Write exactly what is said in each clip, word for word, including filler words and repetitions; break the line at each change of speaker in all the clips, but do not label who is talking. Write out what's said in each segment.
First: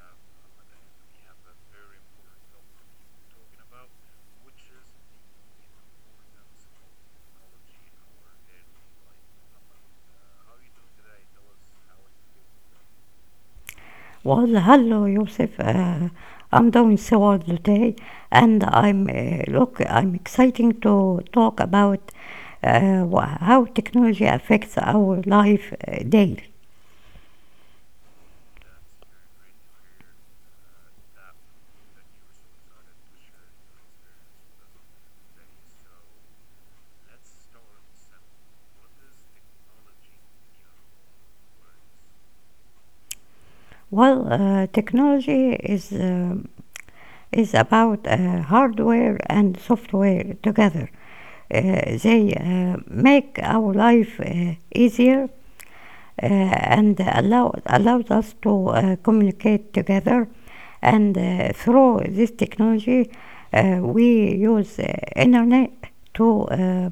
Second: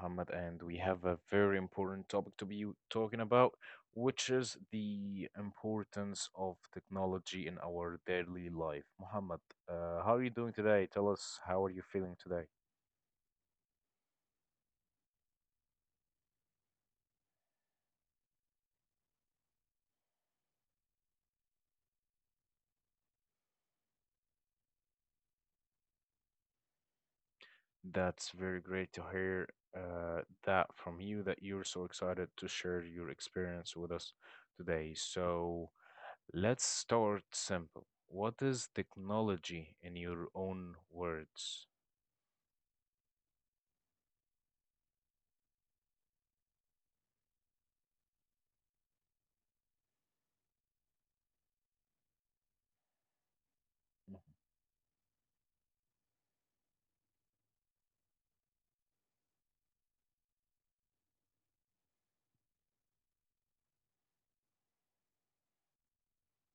Muhammad, and we have a very important topic to be talking about, which is the importance of technology in our daily life. Muhammad, uh, how are you doing today? Tell us how are you feeling today?
Well, hello, Yusuf. Uh, I'm doing so well today, and I'm uh, look. I'm exciting to talk about uh, wha- how technology affects our life uh, daily.
That's very great to hear uh, that from you that you're so excited to share your experience with us today. So. Let's start simple. What is technology in your own words?
Well, uh, technology is um is about uh, hardware and software together. Uh, they uh, make our life uh, easier uh, and allow, allowed us to uh, communicate together. And uh, through this technology, uh, we use uh, internet to uh,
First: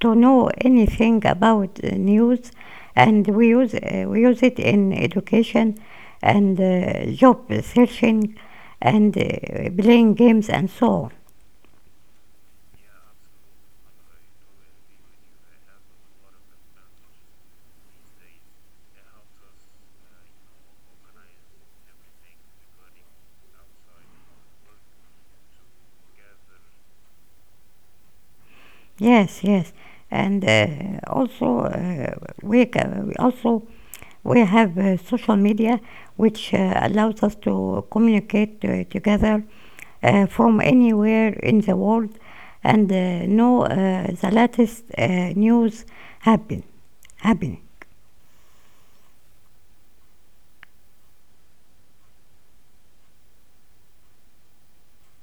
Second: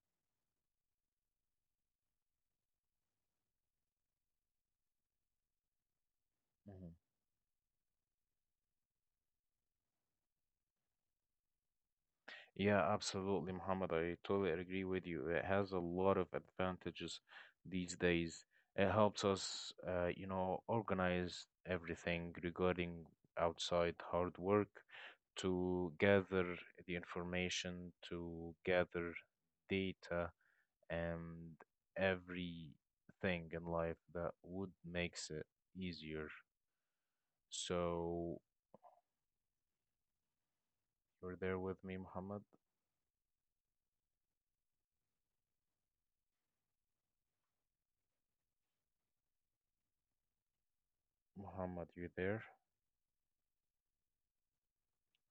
to know anything about uh, news, and we use uh, we use it in education and
Mhm.
uh, job searching and uh, playing games and so on.
Yeah, absolutely, Muhammad. I totally agree with you. It has a lot of advantages these days. It helps us, uh, you know, organize everything regarding outside hard work to gather the information, to gather
Yes, yes,
data,
and uh, also
and
uh, we ca- we
everything
also
in life that
we
would
have uh,
makes
social
it
media
easier.
which uh, allows us to
So
communicate uh, together uh, from
you're
anywhere
there
in the
with me,
world
Muhammad.
and uh, know uh, the latest uh, news happen happen.
Muhammad, you're there.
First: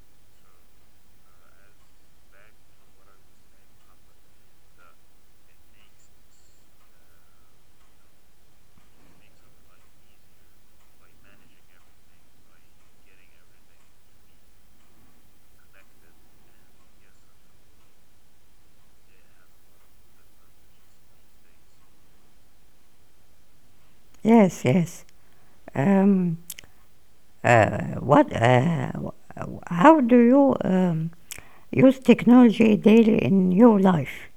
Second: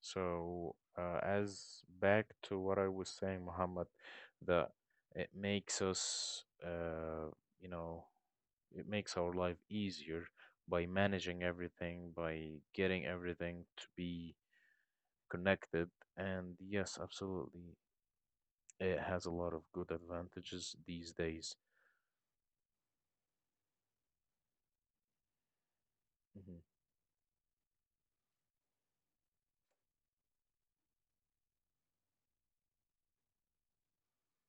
So uh, as back to what I was saying, Muhammad, that it makes us, uh, you know, it makes our life easier by managing everything, by getting everything to be connected. And yes, absolutely, it has a lot of good advantages these days.
Yes, yes. Um,
Mhm.
uh, what? Uh, how do you um, use technology daily in your life?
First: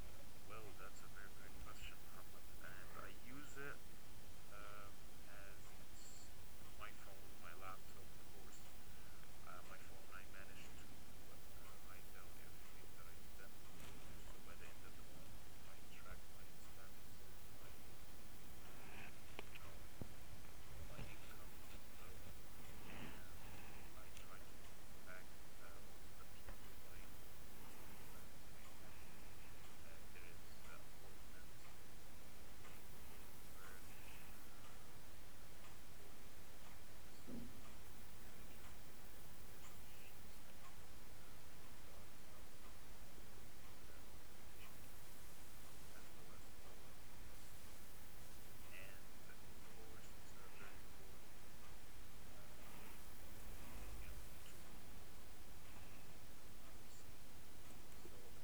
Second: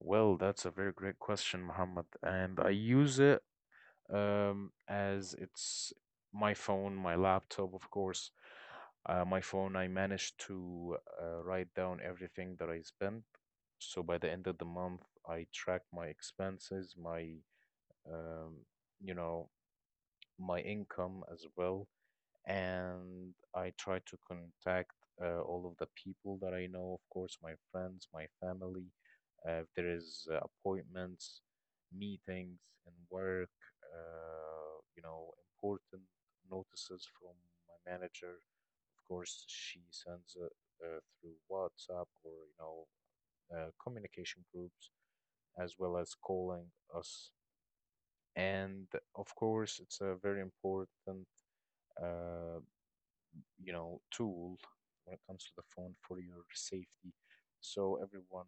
Well, that's a very great question, Muhammad. And I use it um, as it's my phone, my laptop, of course. Uh, my phone, I managed to uh, write down everything that I spent. So by the end of the month, I track my expenses, my um, you know, my income as well. And I try to contact uh, all of the people that I know, of course, my friends, my family. Uh, if there is uh, appointments, meetings and work, uh, you know, important notices from my manager. Of course, she sends it uh, through WhatsApp or you know uh, communication groups, as well as calling us. And of course, it's a very important uh, you know, tool when it comes to the phone for your safety. So everyone,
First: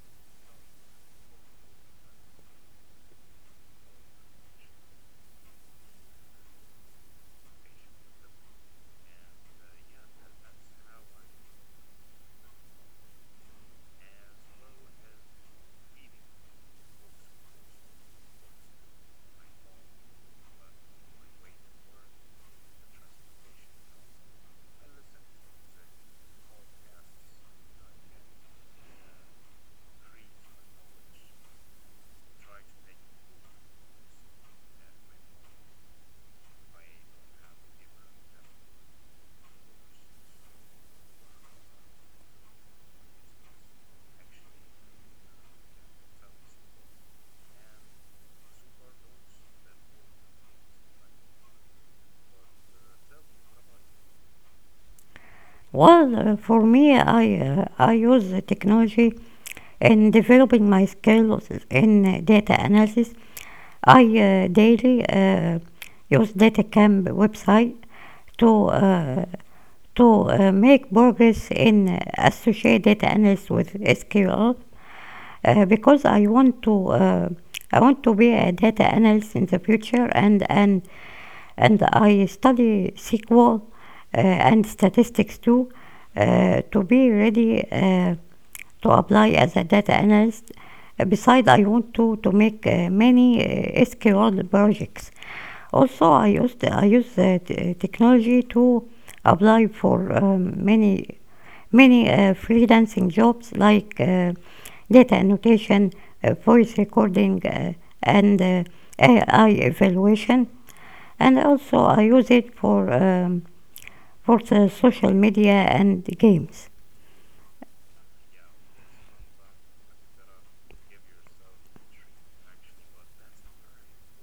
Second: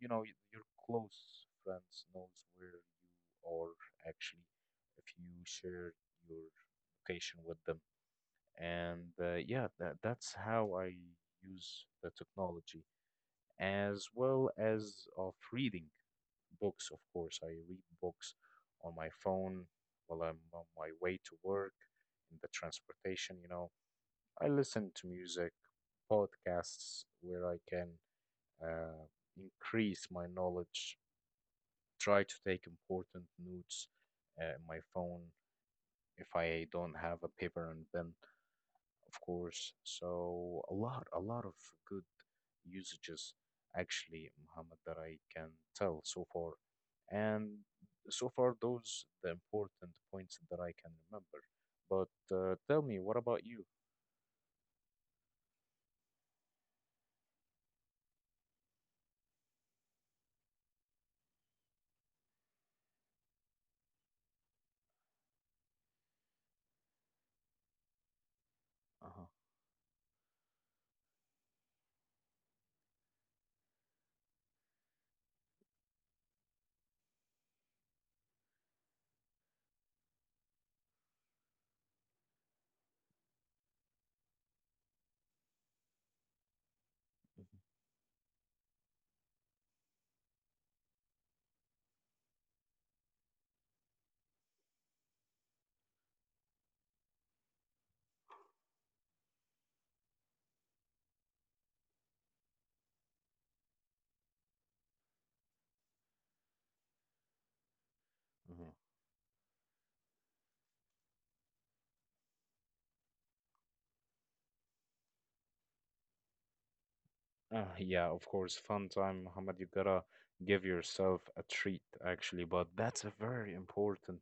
you know, y- your close friends knows where you are actually if you share your location with them. And uh, yeah, that that's how I use the technology, as well as of reading books, of course. I read books on my phone while I'm on my way to work, in the transportation, you know. I listen to music, podcasts where I can uh, increase my knowledge, try to take important notes uh, in my phone if I don't have a paper and pen, of course. So a lot, a lot of good usages actually, Muhammad, that I can tell so far. And so far, those the important points that I can remember. But uh, tell me, what about you?
Well, uh, for me, I uh, I use the technology in developing my skills in uh, data analysis. I uh, Daily uh, use DataCamp website to uh,
Uh-huh.
to uh, make progress in associate data analysis with S Q L uh, because I want to uh, I want to be a data analyst in the future, and and and I study S Q L uh, and statistics too uh, to be
Mhm,
ready uh, to apply as a data analyst. Besides, I want to to make uh, many uh, S Q L projects. Also, I used I use uh, t- technology to apply for um, many many uh, freelancing jobs like uh, data annotation, uh, voice recording, uh, and uh,
mhm.
A I evaluation. And also, I use it for um, for the social media and games.
Uh, yeah, of course, fun time, Muhammad. You gotta give yourself a treat, actually. But that's a very important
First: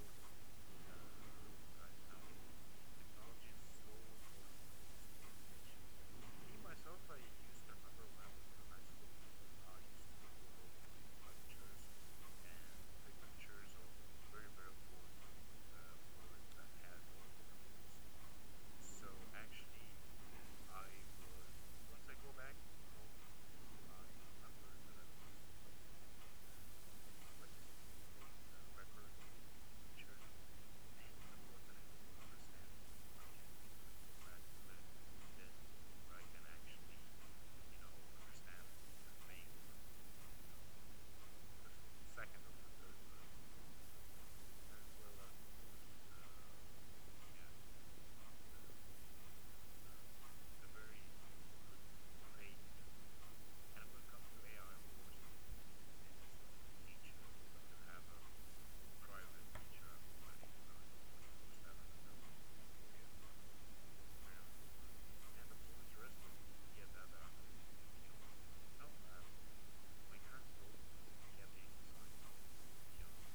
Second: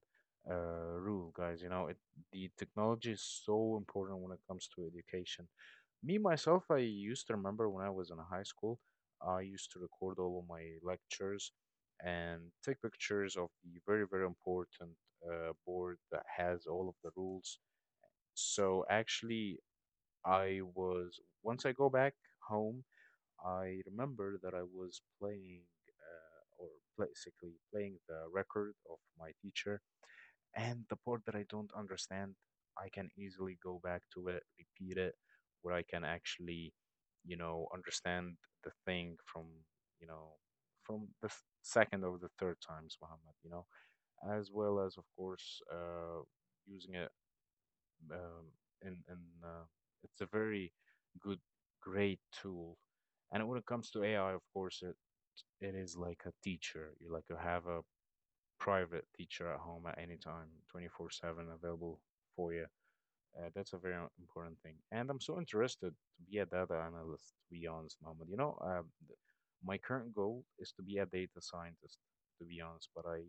uh, rule, guys. You know, it, the technology is so important when it comes to education. Me, myself, I used to remember when I was in high school, I used to record all of my lectures and take pictures of the very, very important uh, board that has all of the rules. So actually, I was, once I go back home, I remember that I was playing, uh, or basically playing the record of my teacher, and the part that I don't understand, I can easily go back to it, repeat it, where I can actually, you know, understand the thing from, you know, from the th- second or the third times, Muhammad, you know, as well as, of course, uh, using it um, and and uh, it's a very good, great tool. And when it comes to A I, of course, it, it is like a teacher. You like you have a private teacher at home at any time, twenty-four seven available for you. Uh, that's a very important thing. And I'm so interested to be a data analyst, to be honest, Mohammed. You know, um, th- my current goal is to be a data scientist, to be honest, but I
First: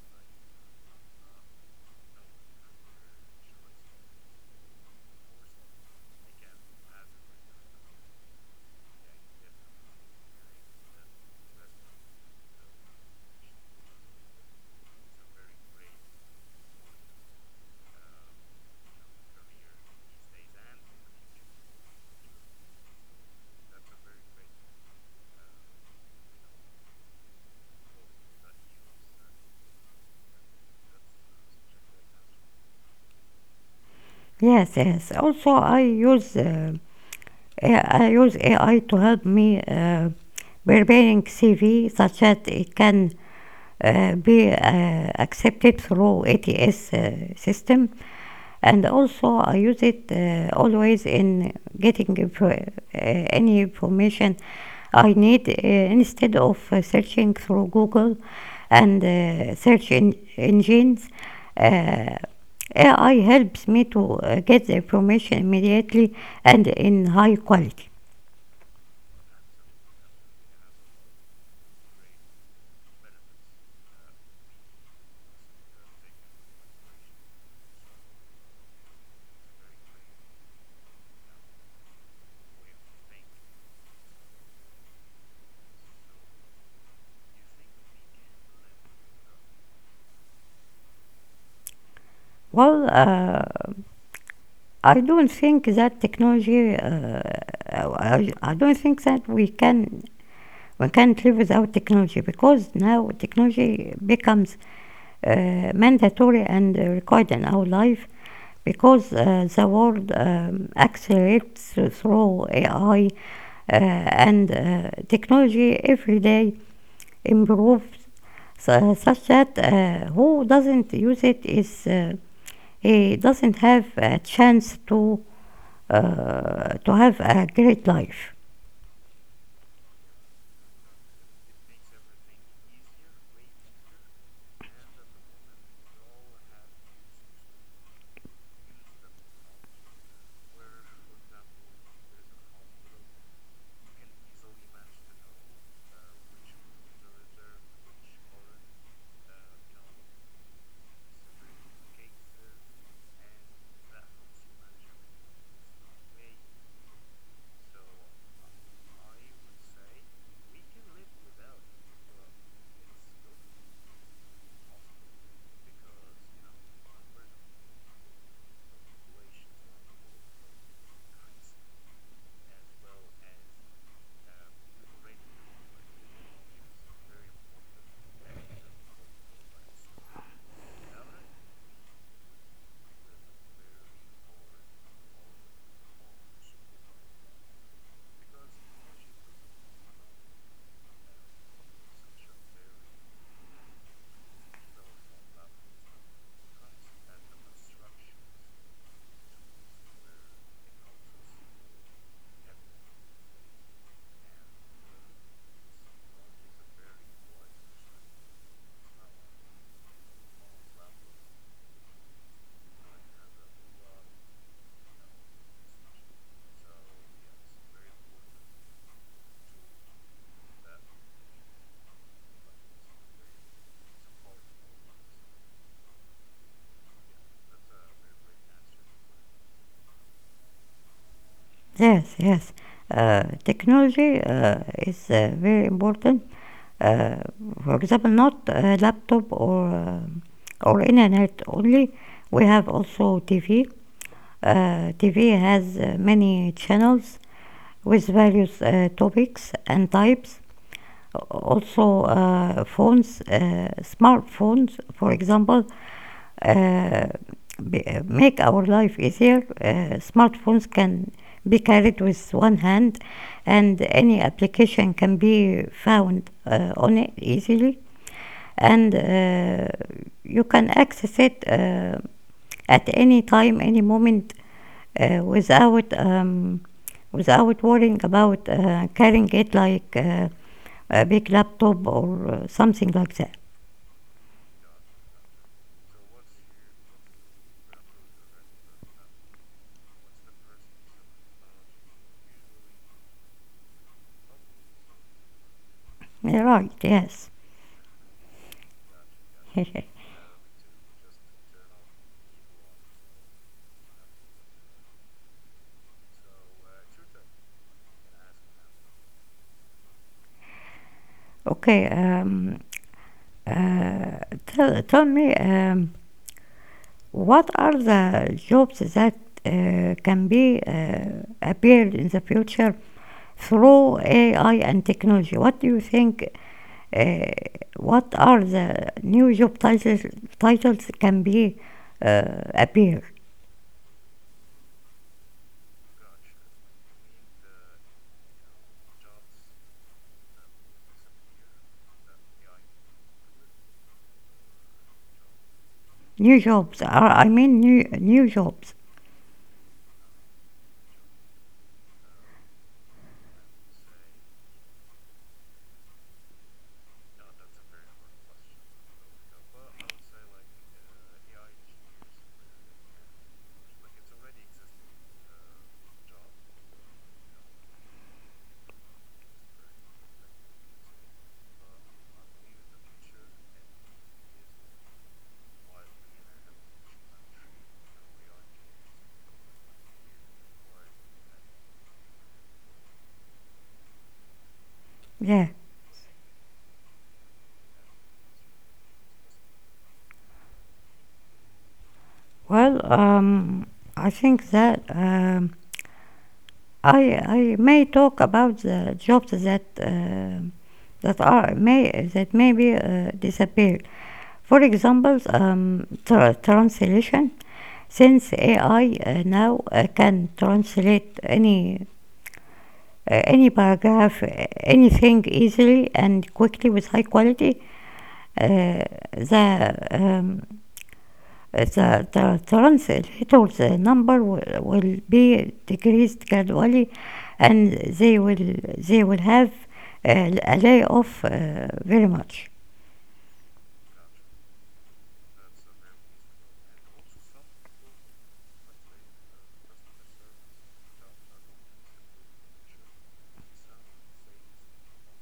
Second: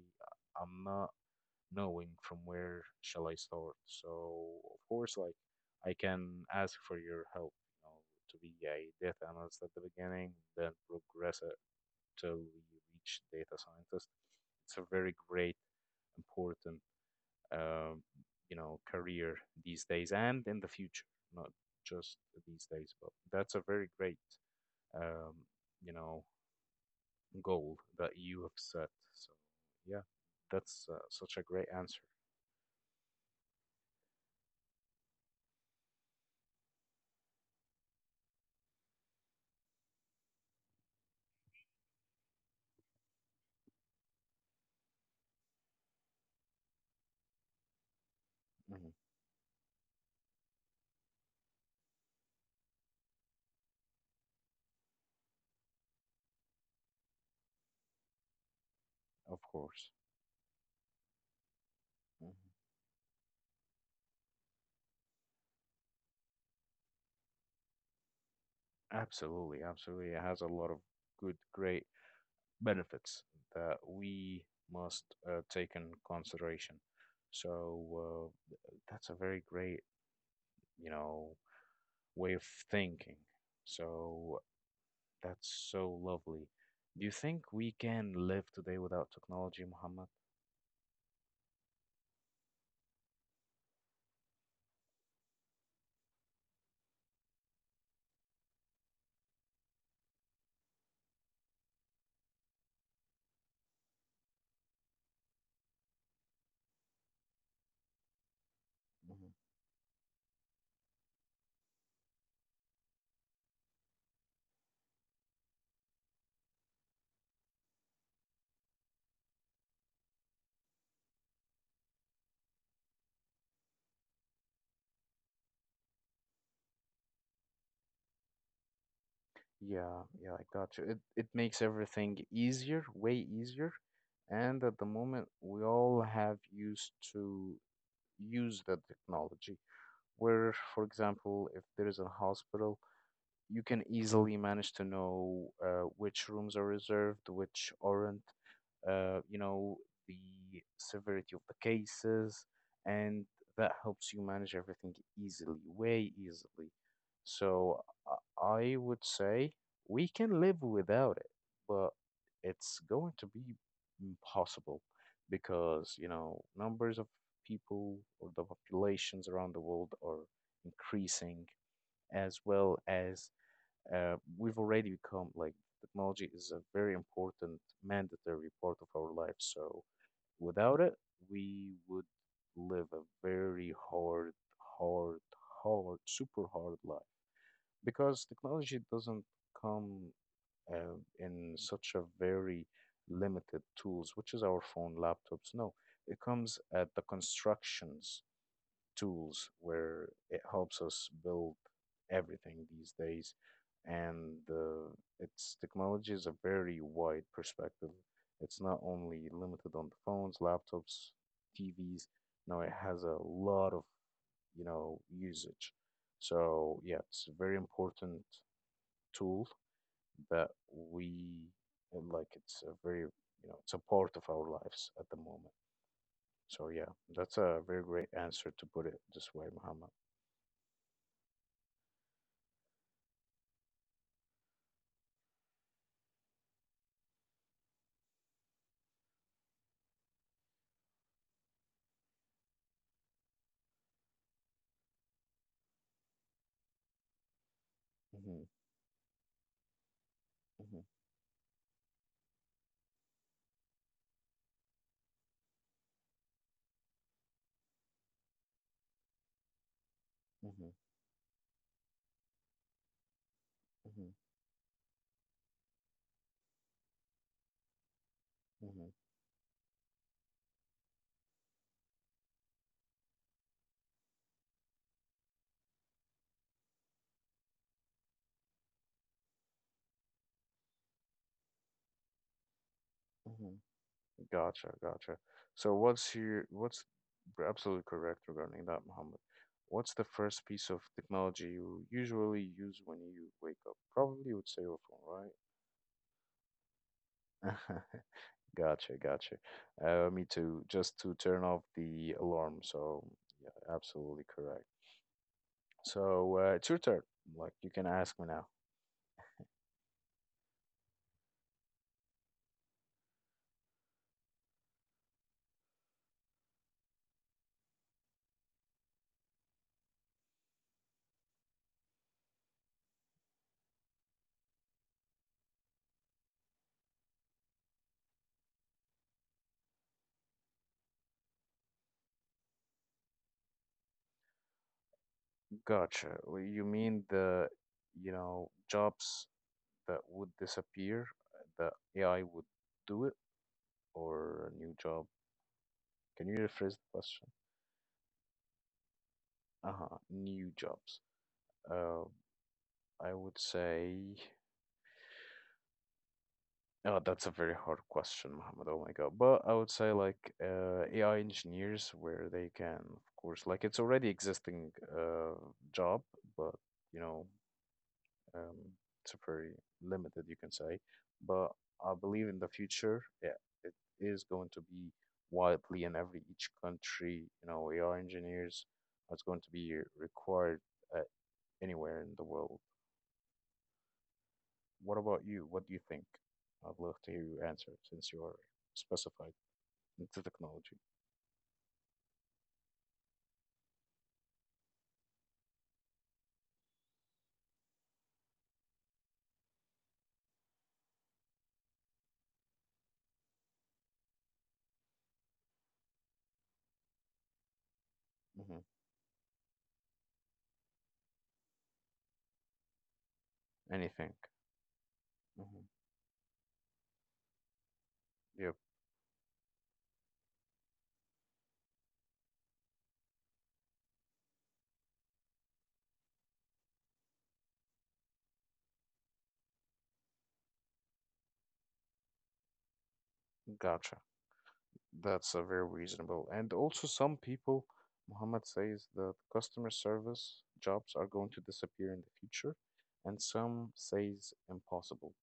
I'm not knowing from where shall I start. So of course, like I can ask for your help, you know, to be a data analyst at the beginning, then progress it till we reach data scientist. It's a very great, important, um, you know, career these days and in the future, not just these days, but that's a very great, um, you know, goal that you have set. So yeah, that's uh, such a great answer.
Yes, yes. Also, I use uh, I use A I to help me uh, preparing C V such that it can uh, be uh, accepted through A T S uh, system, and
Mhm.
also I use it uh, always in getting pro- uh, any information I need uh, instead of uh, searching through Google and
Of
uh, search
course.
en- engines. Uh,
Mhm.
A I helps me to uh, get the information immediately and in high quality.
Absolutely, absolutely. It has a lot of good, great benefits that we must uh, take in consideration. So uh, th- that's a very great, you know, way of thinking. So that's so lovely. Do you think we can live today without technology, Muhammad?
Well, uh, I don't think that technology. Uh, I, I don't think that we can One can't live without technology because now technology becomes uh, mandatory and required in our life because
Mhm.
uh, the world um, accelerates through A I uh, and uh, technology every day improves su- such that uh, who doesn't use it is uh, he doesn't have a chance to uh, to have a great life.
Yeah, yeah, I got you. It it makes everything easier, way easier. And at the moment, we all have used to use that technology. Where, for example, if there is a hospital, you can easily manage to know uh, which rooms are reserved, which aren't, uh, you know, the severity of the cases, and that helps you manage everything easily, way easily. So uh, I would say we can live without it, but it's going to be impossible because, you know, numbers of people or the populations around the world are increasing as well as uh, we've already become like technology is a very important, mandatory part of our life. So without it, we would live a very hard, hard, hard, super hard life because technology doesn't come uh, in such a very limited tools, which is our phone, laptops. No, it comes at the constructions tools where it helps us build everything these days. And uh, it's technology is a very wide perspective. It's not only limited on the phones, laptops, T Vs. No, it has a lot of, you know, usage. So yeah, it's a very important tool that we like. It's a very, you know, it's a part of our lives at the moment. So yeah, that's a very great answer to put it this way, Muhammad.
Yes, yes. Uh, technology uh, is uh, very important. Uh, for example, not a laptop or um or internet only. We have also T V. Uh, T V has uh, many channels with
Mhm.
various uh, topics and types.
Hmm.
Also, uh, phones, uh, smartphones, for example, uh, make our life easier. Uh, smartphones
Hmm.
can be carried with one hand, and
Hmm.
any application can be found uh, on it easily, and
Hmm.
uh, you can access it uh, at any time, any moment, uh, without um, without worrying about uh, carrying it like uh, a big laptop or uh, something like that.
Hmm. Gotcha, gotcha. So what's your what's you're absolutely correct regarding that, Mohammed. What's the first piece of technology you usually use when you wake up? Probably you would say your phone,
Yeah, right? Yes.
right? Gotcha, gotcha. Uh, me too, just to turn off the alarm. So yeah, absolutely correct. So uh, it's your turn. Like you can ask me now.
okay. Um, Uh, tell, tell me, um, what are the jobs that uh, can be uh, appeared in the future through A I and technology? What do you think? Uh, what are the new job titles? Titles can be uh, appear.
Gotcha. Well, You mean the, you know, jobs that would disappear, that A I would do it, or a new job? Can
New
you rephrase
jobs.
the
Are, I
question?
mean, new new jobs.
Uh-huh, new jobs. Uh, I would say, oh, that's a very hard question, Muhammad. Oh my God. But I would say like uh, A I engineers, where they can, of course, like it's already existing uh, job, but you know, um, it's very limited, you can say. But I believe in the future, yeah, it is going to be widely in every each country. You know, A I engineers are going to be required uh, anywhere in the world. What about
Yeah.
you? What do you think? I'd love to hear your answer since you're specified into technology.
Well, um, I think that. Um, I I may talk about the jobs that uh, that are may that maybe uh, disappeared. For example, um, tra- translation. Since
Hmm.
A I uh, now uh, can translate any uh, any
Anything.
paragraph, uh, anything
Hmm.
easily and quickly with high quality,
Yep,
uh, the um, the, the translators, the number will, will be decreased gradually, and they will they will have uh, a layoff uh, very much.
gotcha. That's a very reasonable. And also, some people, Muhammad says that customer service jobs are going to disappear in the future, and some says impossible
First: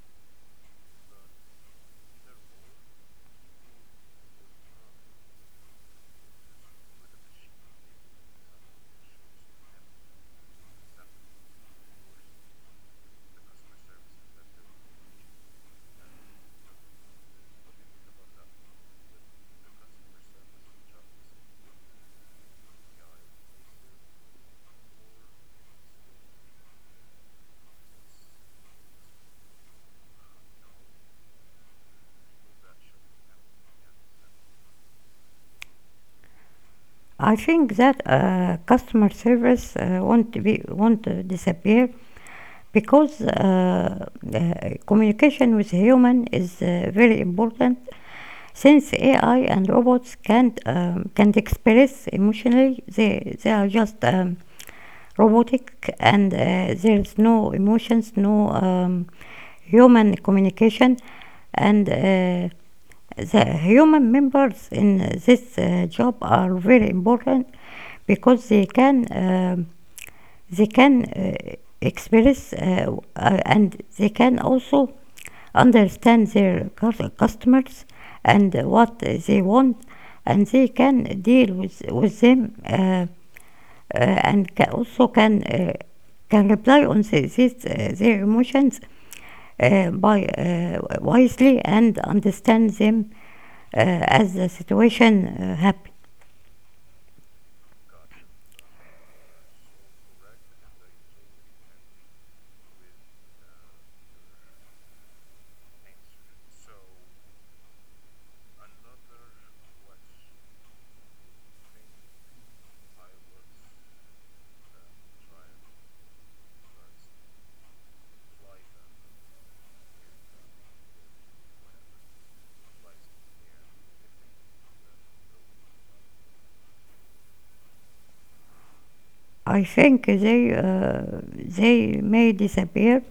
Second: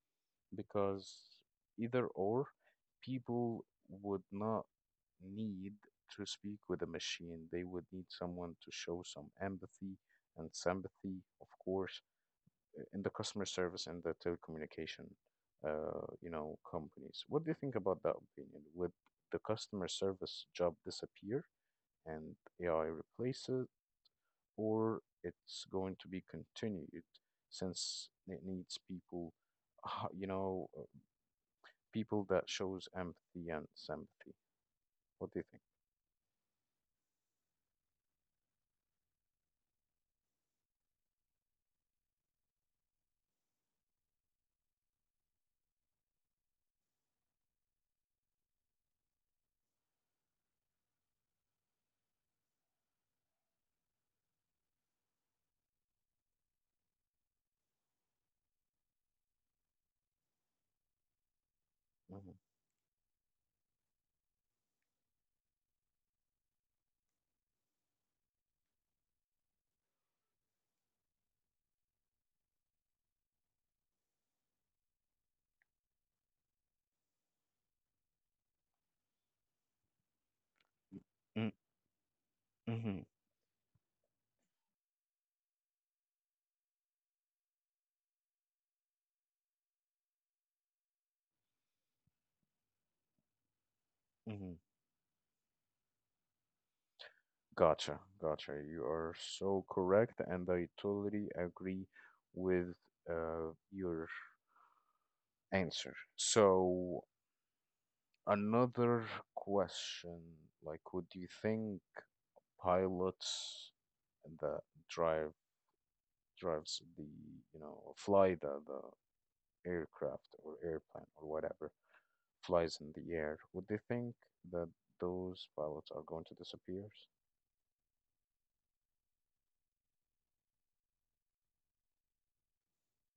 because either or, people would not need to speak with a machine. They would need someone to show some empathy and sympathy, of course, in the customer service and the telecommunication, uh, you know, companies. What do you think about that opinion? Would the customer service job disappear and A I replace it, or it's going to be continued since it needs people, uh, you know, uh, people that shows empathy and sympathy? What do you think?
I think that uh, customer service uh, won't be won't disappear because uh, uh, communication with human is uh, very important. Since A I and robots can't um, can't express emotionally, they they are just um, robotic, and uh, there's no emotions, no um, human communication, and
Mhm.
uh, the human members in this uh, job are very important because they can um they can uh, express uh, uh, and they can also understand their cus- customers and what they want, and they can deal
Mm,
with with them uh,
mhm,
uh, and ca- also can uh, can reply on the, this, uh, their emotions uh, by uh, wisely and understand them uh, as the
mhm.
situation uh, happen.
Gotcha, gotcha. You are so correct, and I totally agree with uh, your answer. So another question, like, would you think pilots that drive drives the, you know, fly the the aircraft or airplane or whatever flies in the air, would they think that those pilots are going to disappear?
I think they uh, they may disappear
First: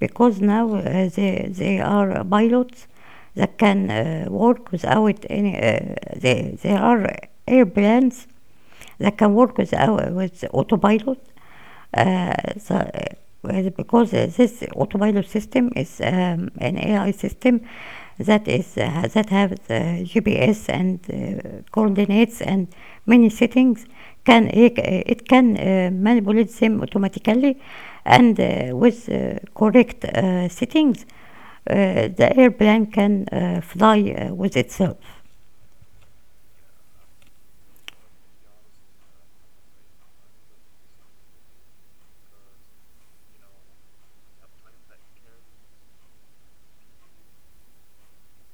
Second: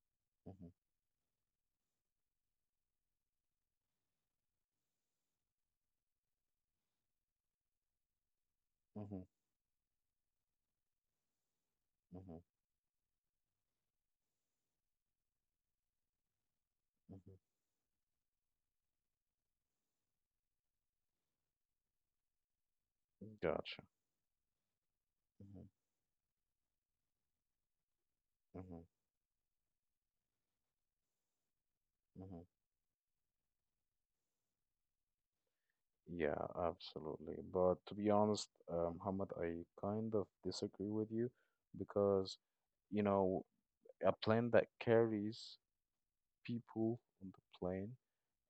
because now
Mm-hmm,
uh, they they are pilots that can uh, work without any. Uh, they they are airplanes that
mm-hmm,
can work without with autopilot. Uh,
mm-hmm,
so uh, because this autopilot system is um, an A I
mm-hmm.
system that is uh, that has the G P S and uh, coordinates and many settings,
Gotcha.
can it, uh, it can
Mm-hmm,
uh, manipulate them automatically and uh,
mm-hmm,
with uh, correct uh, settings uh, the
mm-hmm.
airplane can uh, fly uh, with itself.
Yeah, absolutely. But to be honest, uh, Muhammad, I kind of disagree with you because, you know, a plane that carries people on the plane,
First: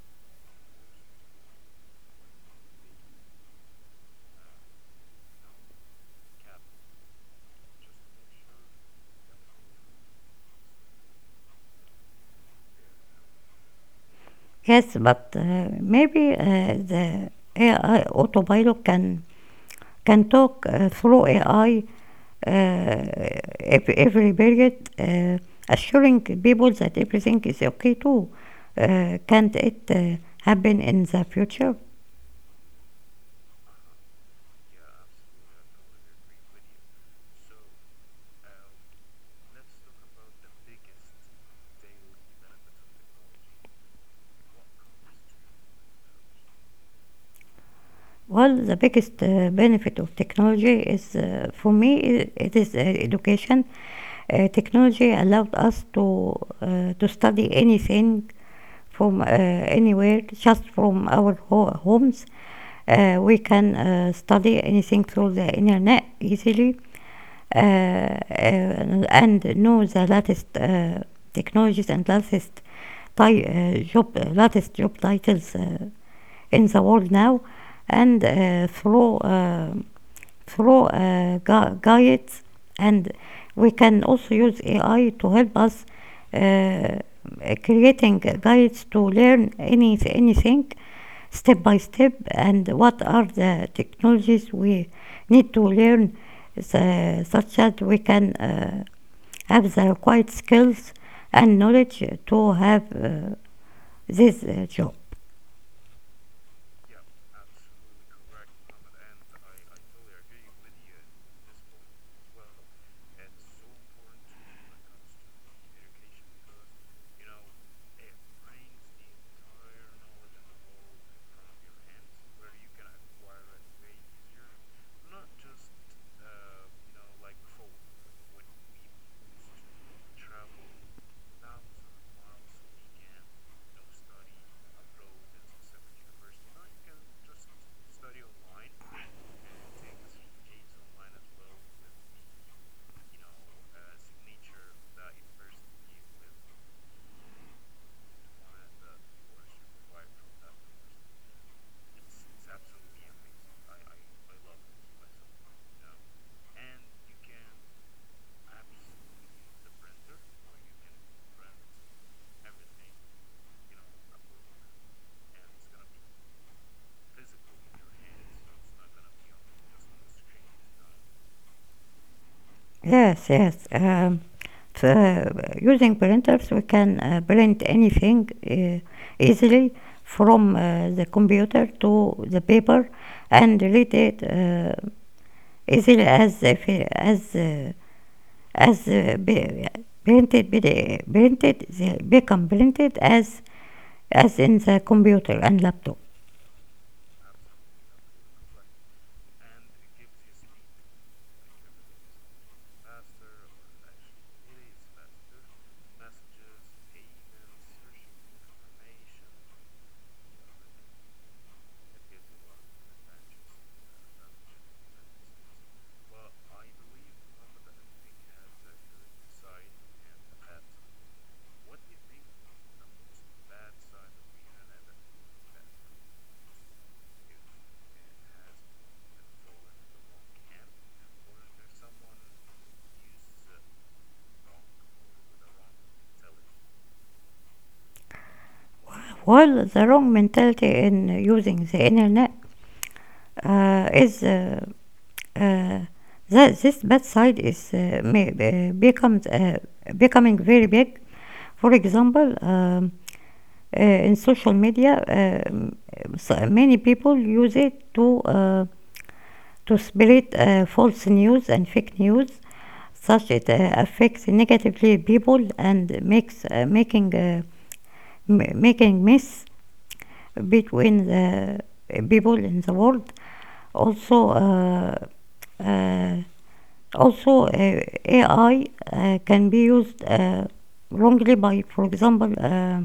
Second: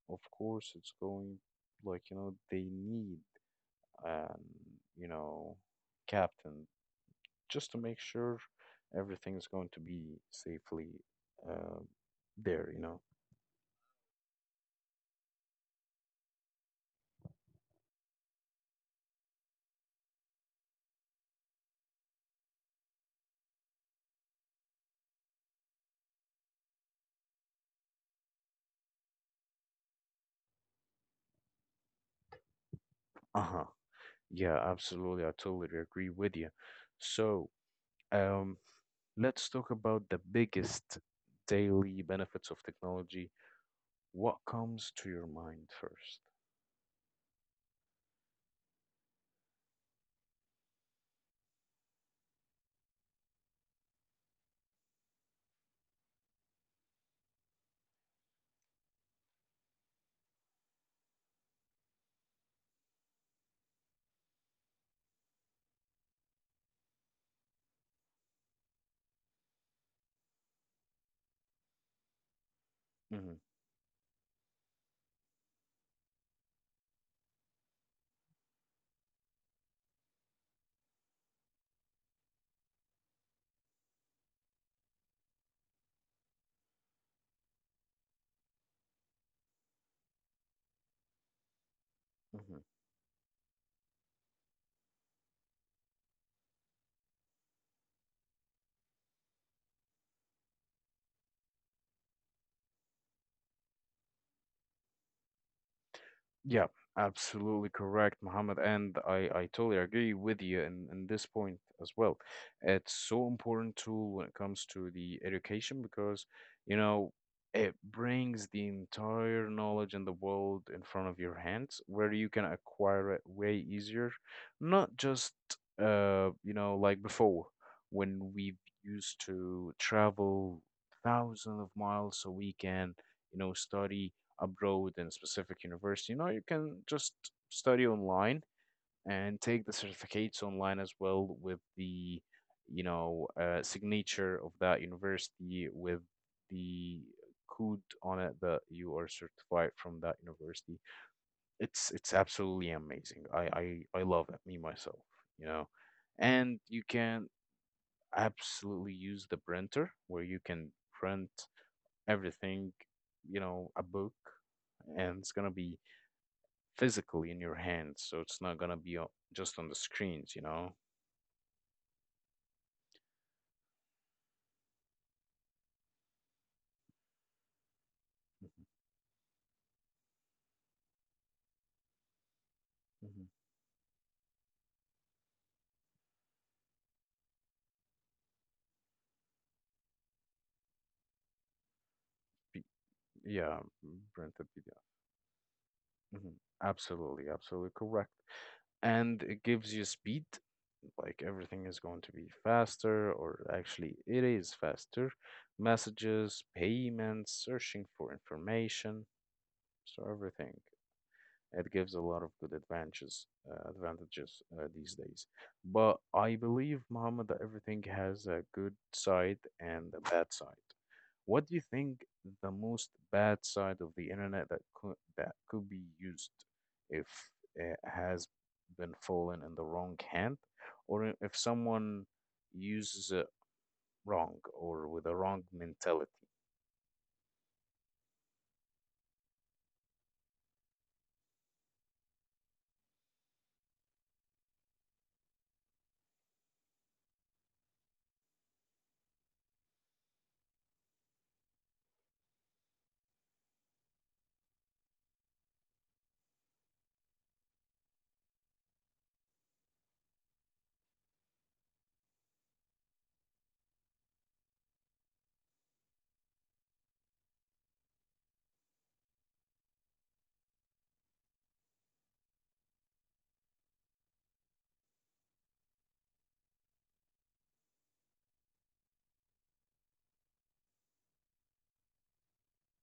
of course, it's going like, you know, they need an, you know, captain just to make sure everything is going to be safely uh, there, you know.
Yes, but uh, maybe uh, the A I autopilot can can talk uh, through A I uh, every period, uh, assuring people that everything is okay too. Uh, can't it uh, happen in the future?
Uh-huh. Yeah, absolutely. I totally agree with you. So, um, Let's talk about the biggest daily benefits of technology. What comes to your mind first?
Well, the biggest uh, benefit of technology is, uh, for me, i- it is uh, education. Uh, technology allowed us to uh, to study anything from uh, anywhere, just from our ho- homes. Uh, we can uh, study anything through the internet easily, uh, uh, and know the latest uh, technologies and latest
Mm-hmm.
ti- uh, job, uh, latest job titles Uh, in the world now, and uh, through uh, through uh, gu- guides, and we can also use A I to help us uh, creating guides to learn any anything step by step, and what are the technologies we need to learn uh, such that we can uh, have the required skills and knowledge to have uh, this uh, job.
Yeah, absolutely correct, Mohammed. And I, I totally agree with you in, in this point as well. It's so important tool when it comes to the education because, you know, it brings the entire knowledge in the world in front of your hands where you can acquire it way easier. Not just, uh, you know, like before when we used to travel thousands of miles so we can, you know, study abroad in a specific university. No, you can just study online and take the certificates online as well with the, you know, uh, signature of that university with the code on it that you are certified from that university. It's it's absolutely amazing. I I, I love it, me myself, you know. And you can absolutely use the printer where you can print everything, you know, a book and it's gonna be physically in your hands, so it's not gonna be o- just on the screens, you know.
Yes, yes. Um, for using printers, we can uh, print anything
Hmm.
uh, easily from uh, the computer to the paper
Hmm.
and read it uh, easily as if, as uh, as uh, be- printed be- printed they become
Be-
printed as
Yeah,
as in
Brentopia.
the computer and laptop.
Hmm. Absolutely, absolutely correct. And it gives you speed, like everything is going to be faster, or actually, it is faster. Messages, payments, searching for information, so everything. It gives a lot of good advantages, uh, advantages uh, these days. But I believe, Muhammad, that everything has a good side and a bad side. What do you think the most bad side of the internet that could that could be used if it has been fallen in the wrong hand, or i- if someone uses it wrong or with a wrong mentality?
While the wrong mentality in using the internet, uh, is uh, uh, that this bad side is uh, may, uh, becomes uh, becoming very big. For example, um, uh, in social media, um, so many people use it to uh, to spread uh, false news and fake news, such it uh, affects negatively people and makes uh, making uh, m- making mess between the people in the world. Also. Uh, uh, Also, uh, A I uh, can be used uh, wrongly by, for example, uh,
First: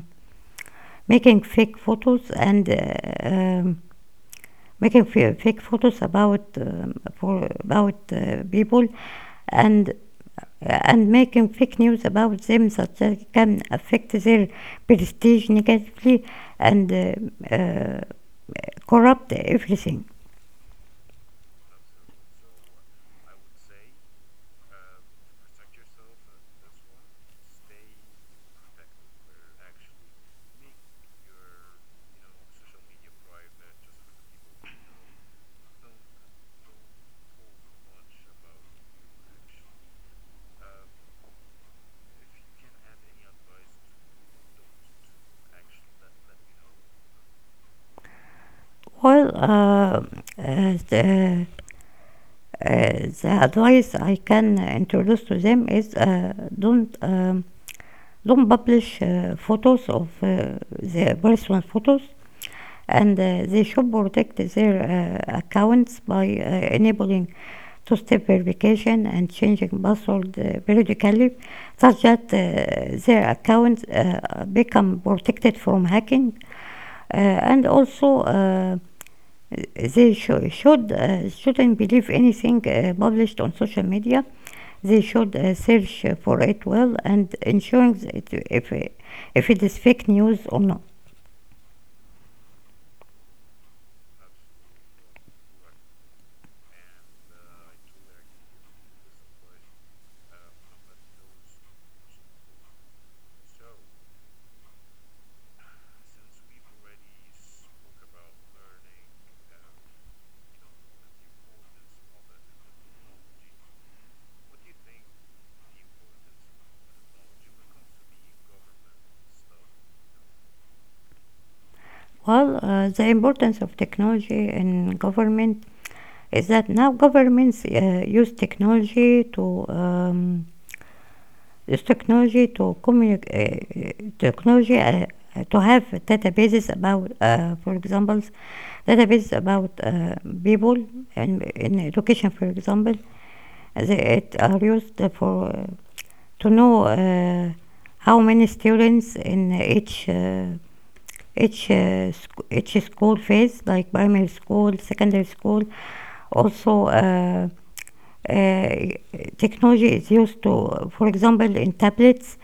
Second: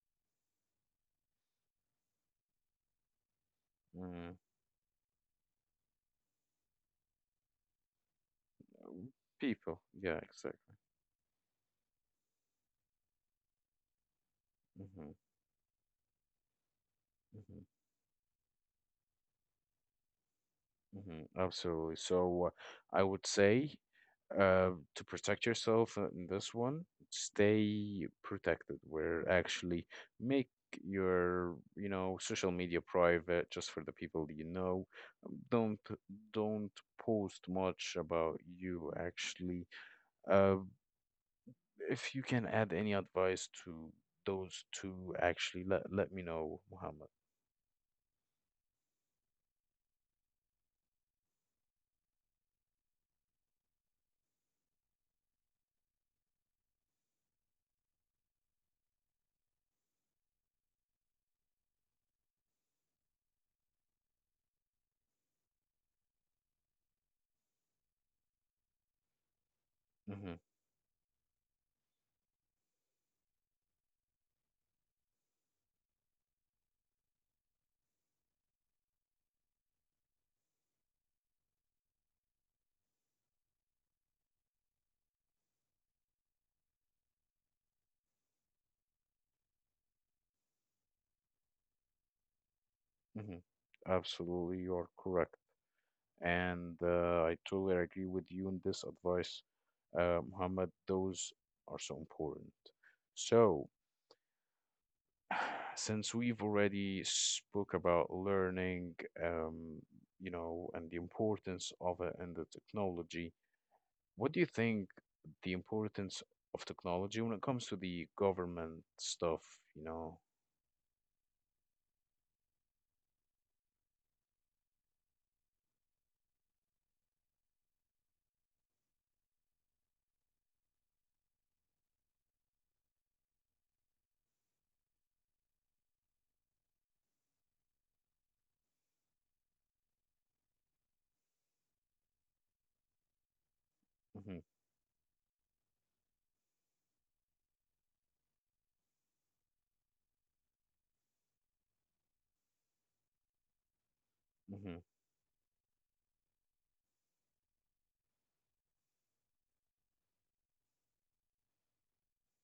making fake photos and uh, um,
Mm.
making fa- fake photos about um, for about uh, people
People,
and
yeah, exactly.
uh, and making fake news about them, such that it can affect their
Hmm.
prestige negatively and uh, uh, corrupt everything.
Mhm. Absolutely. So uh, I would say uh, to protect yourself uh, in this one, stay protected, where actually make your, you know, social media private just for the people you know. Um, Don't don't post much about you actually. Uh, if you can add any advice to those two, actually, let let me know, Muhammad.
Well, uh, uh, the- Uh, the advice I can introduce to them is uh, don't um, don't publish uh, photos of uh, the personal photos, and uh, they should protect their uh, accounts by uh, enabling two-step verification and changing password
Hmm.
uh, periodically, such that uh, their accounts uh, become protected from hacking, uh, and also. Uh, they shou- should uh, shouldn't believe anything uh, published on social media. They should uh, search for it well and ensuring that if if it is fake news or not.
Hmm. Absolutely, you're correct. And uh, I totally agree with you in this advice, uh, Muhammad. Those are so important. So, since we've already spoke about learning, um, you know, and the importance of it and the technology, what do you think the importance of technology when it comes to the government stuff, you know?
Well, uh, the importance of technology in government is that now governments uh, use technology to um, Is technology to communicate, uh, technology uh, to have databases about, uh, for example, databases about uh, people, and in education, for example, they it
Mm-hmm.
are used for uh, to know uh, how many students in each uh, each uh, sc- each school phase, like primary school,
Mm-hmm.
secondary school. Also. Uh, uh, Technology is used to, for example, in tablets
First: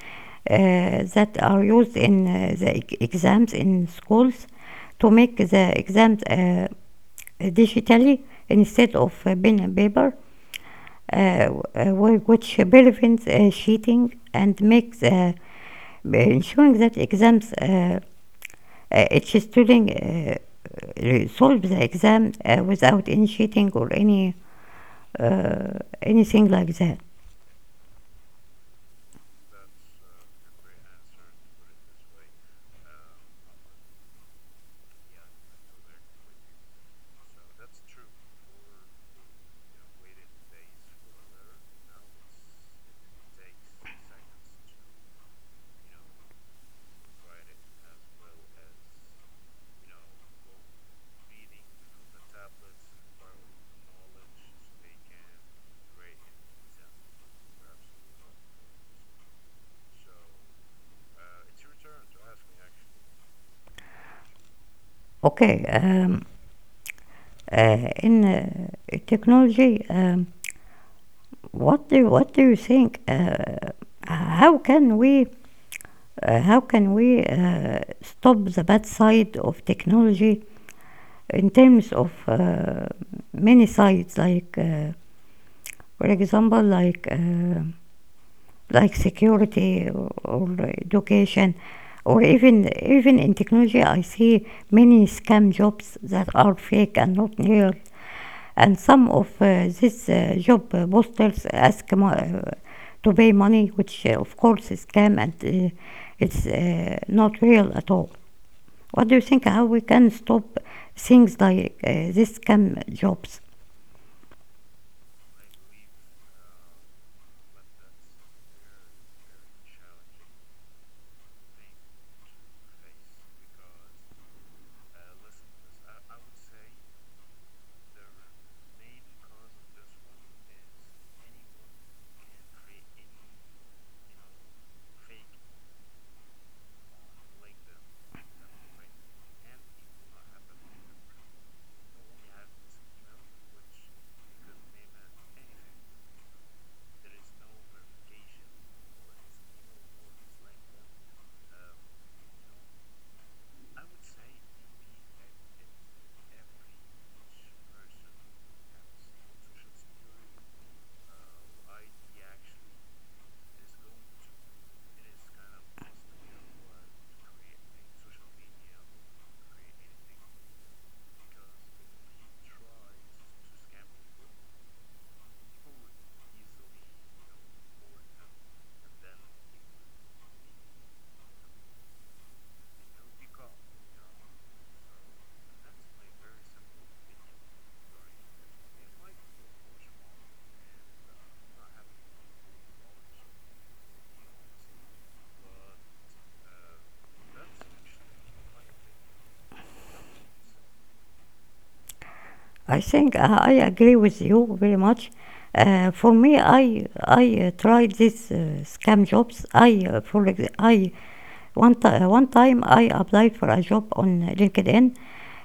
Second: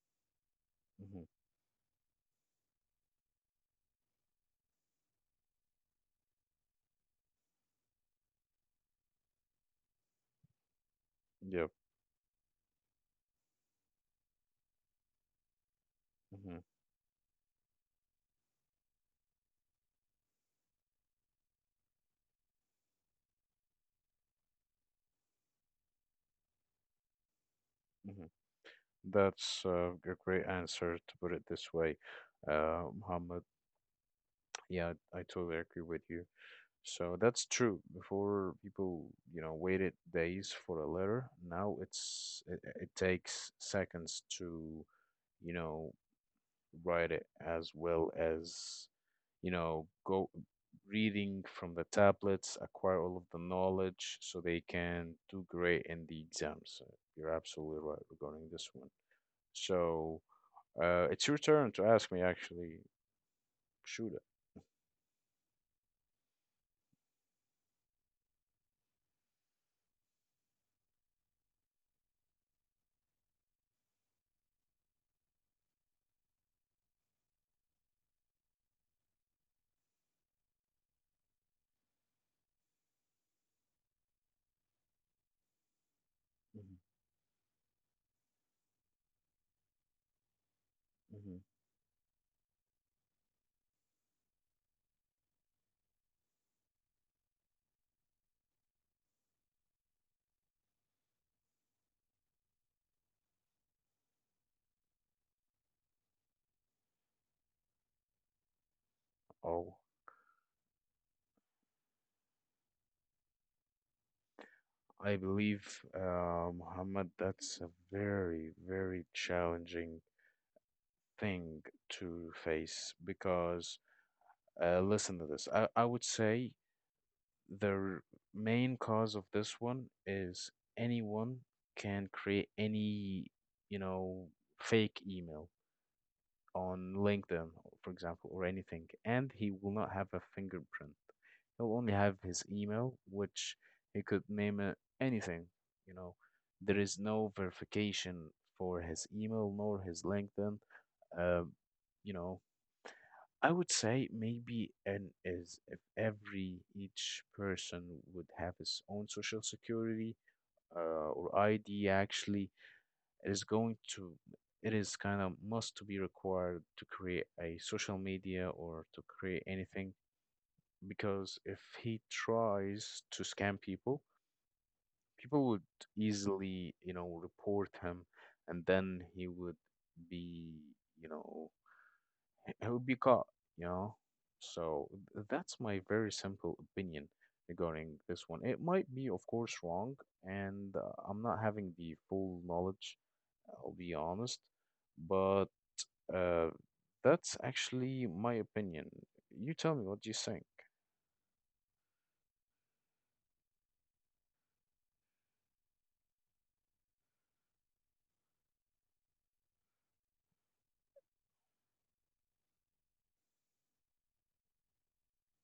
uh,
Mm-hmm.
that are used in uh, the e- exams in schools to make the exams uh, digitally instead of uh, pen and paper, uh,
Yep.
uh, which prevents uh, cheating and makes uh,
Mm-hmm.
ensuring that exams uh, uh, each student uh, solve the exam uh, without any cheating or any uh, anything like that.
Mm-hmm. That's uh, a great answer to put it this way, uh, Muhammad. Yeah, I totally agree with you. So that's true. Before people, you know, waited days for a letter. Now it's it, it takes seconds to, you know, write it as well as you know, go reading from the tablets, acquire all of the knowledge so they can do great in the exams. Uh, You're absolutely right regarding this one. So uh, it's your turn to ask me, actually. Shuda.
Okay, um, uh, in uh, technology, um, what do what do you think? Uh, how can we uh, how can we uh, stop the bad side of technology in terms of uh, many sides, like uh, for example, like uh, like security, or or
Mm-hmm. Hmm.
education, or even even in technology. I see many scam jobs that are fake and not real, and some of uh, these uh, job uh, posters ask uh, to pay money, which uh, of course is scam, and uh, it's uh, not real at all. What do you think? How we
Oh,
can stop things like uh, these scam jobs?
I believe, uh, Muhammad, that's a very, very challenging thing to face because uh, listen to this. I, I would say The r- main cause of this one is anyone can create any, you know, fake email on LinkedIn, for example, or anything, and he will not have a fingerprint. He'll only have his email, which he could name it anything, you know. There is no verification for his email nor his LinkedIn. Uh, you know, I would say maybe and is if every each person would have his own social security uh, or I D actually it is going to it is kind of must to be required to create a social media or to create anything because if he tries to scam people people would easily you know report him and then he would be you know it would be caught, you know? So th- that's my very simple opinion regarding this one. It might be, of course, wrong, and uh, I'm not having the full knowledge, I'll be honest, but uh, that's actually my opinion. You tell me what do you think.
I think uh, I agree with you very much. Uh, for me, I I uh, tried these uh, scam jobs. I uh, for I One, ti- uh, One time I applied for a job on LinkedIn,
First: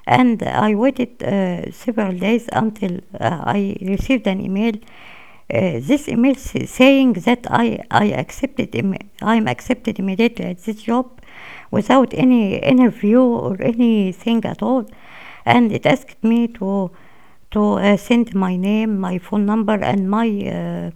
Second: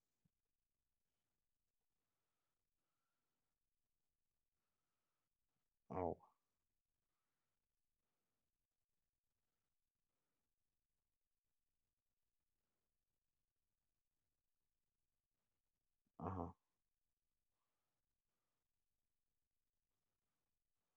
and I waited uh, several days until uh, I received an email. Uh, this
Oh,
email, saying that I, I accepted im- I am accepted immediately at this job without any interview or anything at all. And it asked me
uh-huh.
to to uh, send my name, my phone number, and my uh,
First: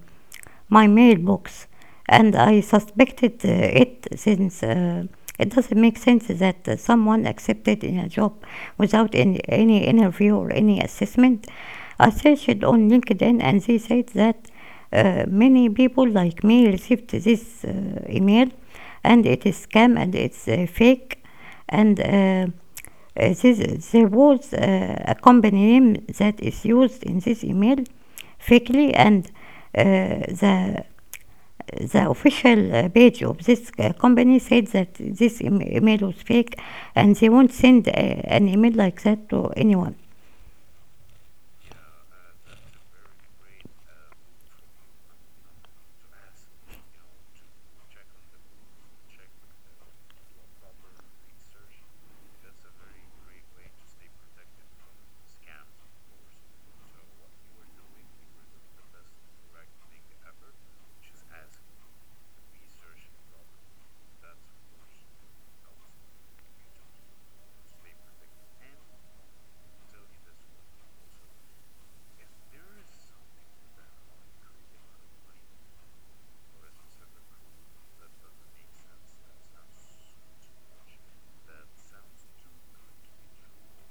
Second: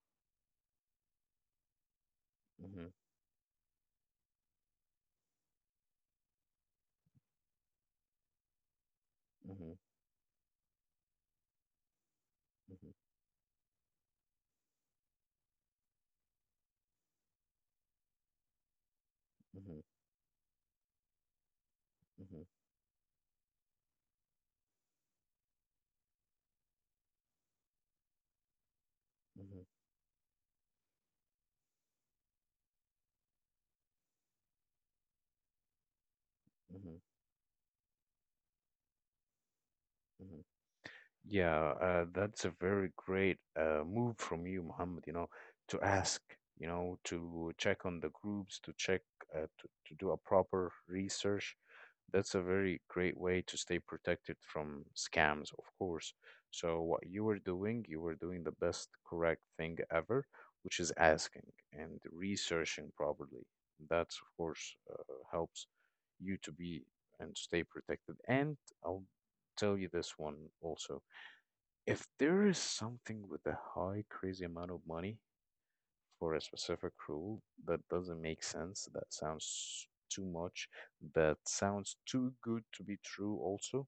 my mailbox, and I
Mm-hmm,
suspected uh, it, since uh, it doesn't make sense that uh, someone accepted in a job without any,
mm-hmm,
any interview or any assessment. I searched on LinkedIn, and they said that uh, many people like me received this uh, email, and it is
mm-hmm, mm-hmm,
scam and it's uh, fake, and
mm-hmm,
uh, uh, this, there was uh, a company name that is used in this email fakely, and uh, the the official uh, page of this uh, company said that this email was fake
mm-hmm,
and they won't send uh, an email like that to anyone.
mm-hmm. Yeah, uh, that's a very great uh, move from you, Muhammad, you know, to ask, you know, to check on the groups, to check, uh, to, to do a proper research. That's a very great way to stay protected from scams, of course. So, what you were doing, you were doing the best correct thing ever, which is asking and researching properly. That's, of course, uh, helps you to be and stay protected. And I'll tell you this one also if there is something with a high, crazy amount of money for a specific rule that doesn't make sense, that sounds too much, that sounds too good to be true, also,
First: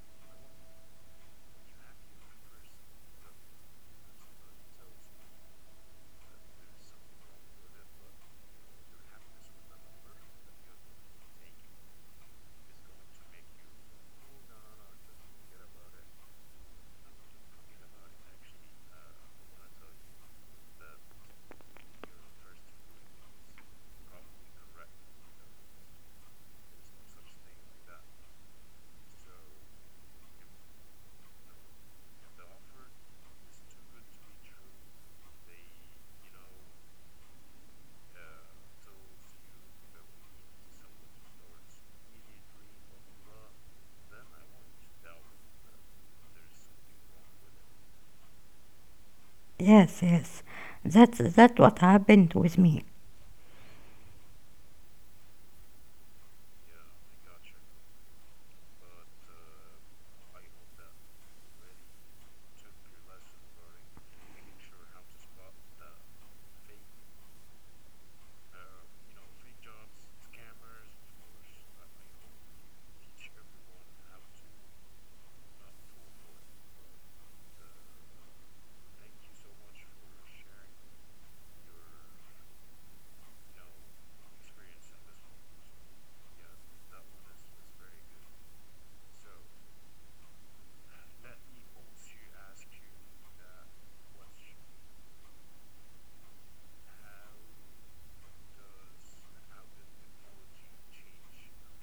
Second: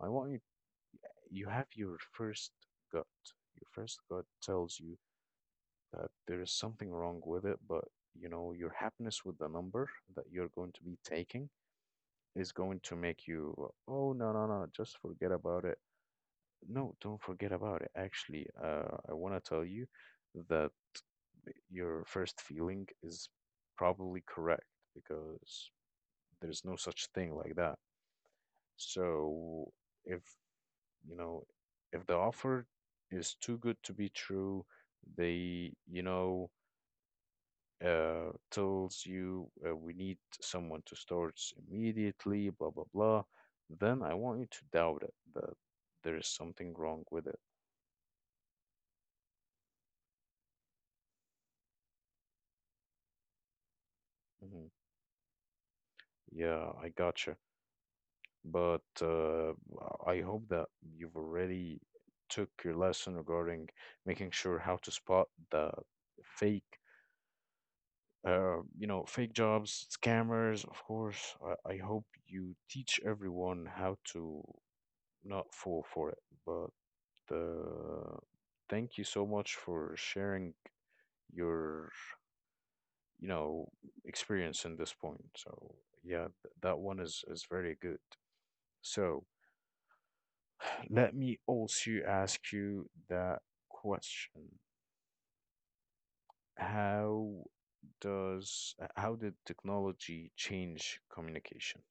I want you, you have your first gut. Your first gut tells you that there is something wrong with it, but you know, your happiness with the number that you're going to be taking is going to make you, oh, no, no, no, just forget about it. No, don't forget about it. Actually, uh, I want to tell you that your first feeling is probably correct because there's no such thing like that. So if, you know, if the offer is too good to be true, they, you know, uh, tells you uh, we need someone to start immediately, blah, blah, blah, then I want you to doubt it that there is something wrong with it.
Yes, yes. That's that what happened with me.
Mm-hmm. Yeah, I gotcha. But uh, I hope that you've already took your lesson regarding making sure how to spot the fake, uh, you know, fake jobs, scammers, of course. I, I hope you teach everyone how to not fall for it. But uh, thank you so much for sharing your, you know, experience in this point. So yeah, th that one is is very good. So. Let me also ask you that question. How does uh, how did technology change communication?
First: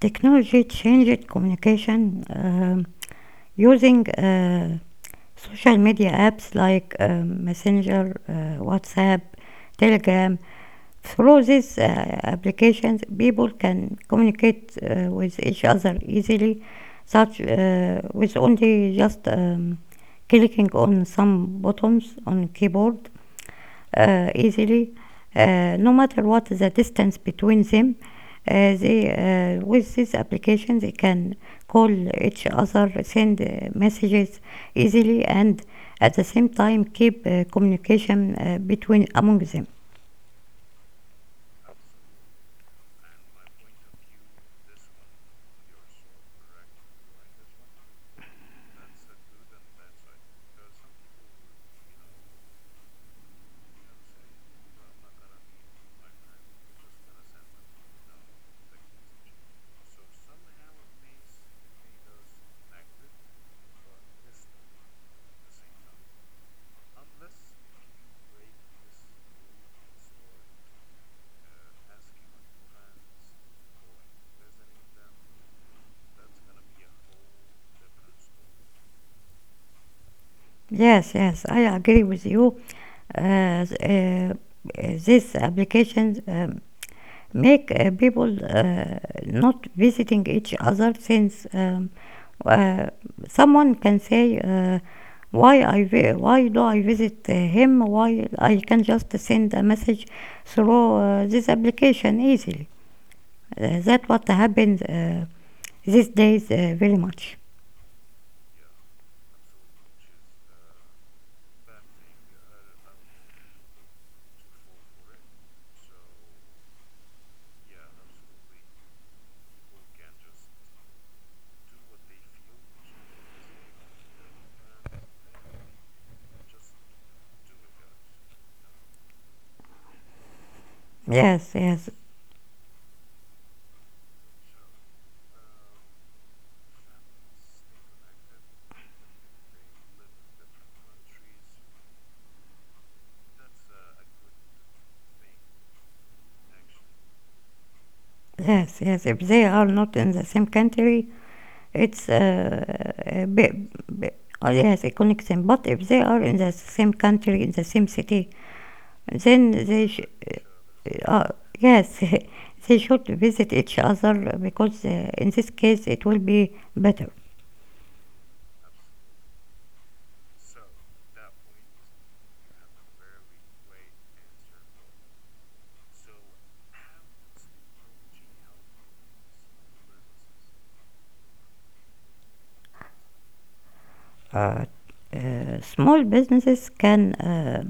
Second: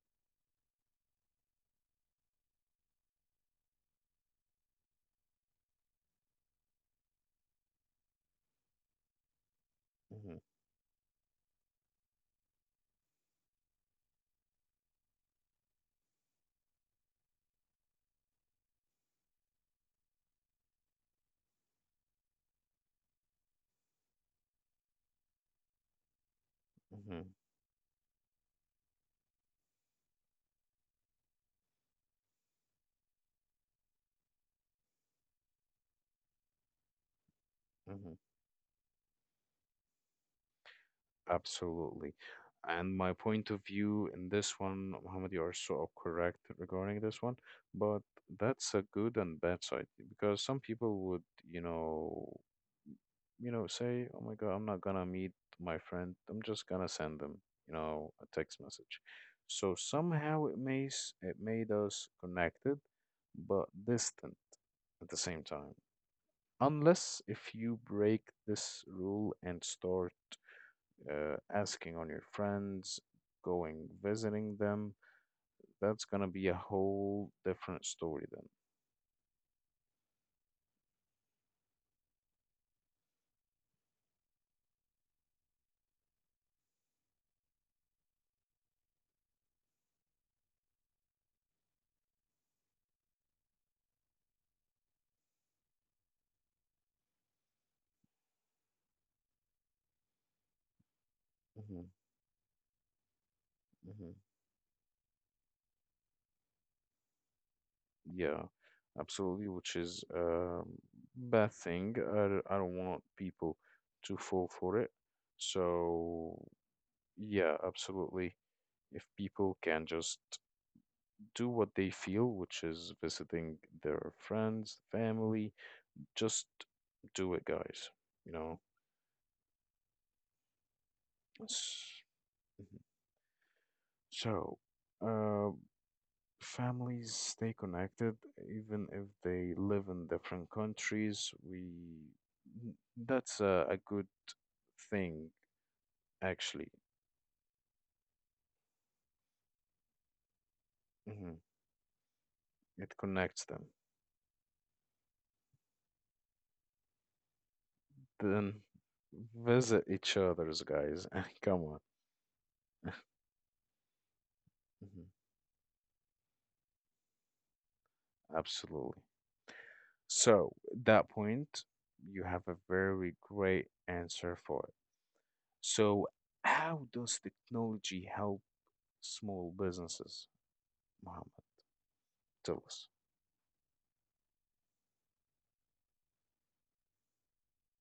Technology changed communication um, using uh, social media apps like um, Messenger, uh, WhatsApp,
Mhm,
Telegram. Through these uh, applications, people can communicate uh, with each other easily, such uh, with only just um, clicking on some buttons on keyboard uh, easily, uh, no matter what the distance
mhm,
between them. Uh, they, uh, with this application, they can call each other, send uh, messages easily, and at the same time keep uh,
mhm.
communication uh, between among them.
Absolutely. And my point of view in this one, Mohammed, you are so correct regarding this one, but that's a good and bad side because some people would, you know, you know, say, oh my God, I'm not gonna meet my friend. I'm just gonna send them, you know, a text message. So somehow it makes it made us connected, but distant at the same time. Unless if you break this rule and start uh, asking on your friends, going visiting them, that's gonna be a whole different story then.
Yes, yes, I agree with you. Uh, th- uh, these applications um, make uh, people uh, not visiting each other, since um, uh, someone can say, uh, "Why I vi- why do I visit uh, him? Why I can just send a message through uh, this
Hmm.
application easily." Uh, that
Hmm.
what happens uh, these days uh, very much.
Yeah, absolutely, which is a bad thing. I, d- I don't want people to fall for it. So, yeah, absolutely. If people can just do what they feel, which is visiting their friends, family, just do it, guys. You know?
Yes, yes,
S- mhm. So, uh, families stay connected even if they live in different countries. We n- that's a, a good thing actually.
yes, yes. If they are not in the same country,
Hmm.
it's uh,
It
a
connects
bit,
them.
they has a connection. But if they are in the same country, in the same city,
Then
then
visit
they sh-
each other's guys.
uh, uh,
Come on.
yes, they should visit each other, because
Mhm.
uh, in this case it will be better.
Absolutely. So, at that point, you have a very great answer for it. So, how does technology help small businesses, Mohammed? Tell us.
Uh, uh, Small businesses can, uh,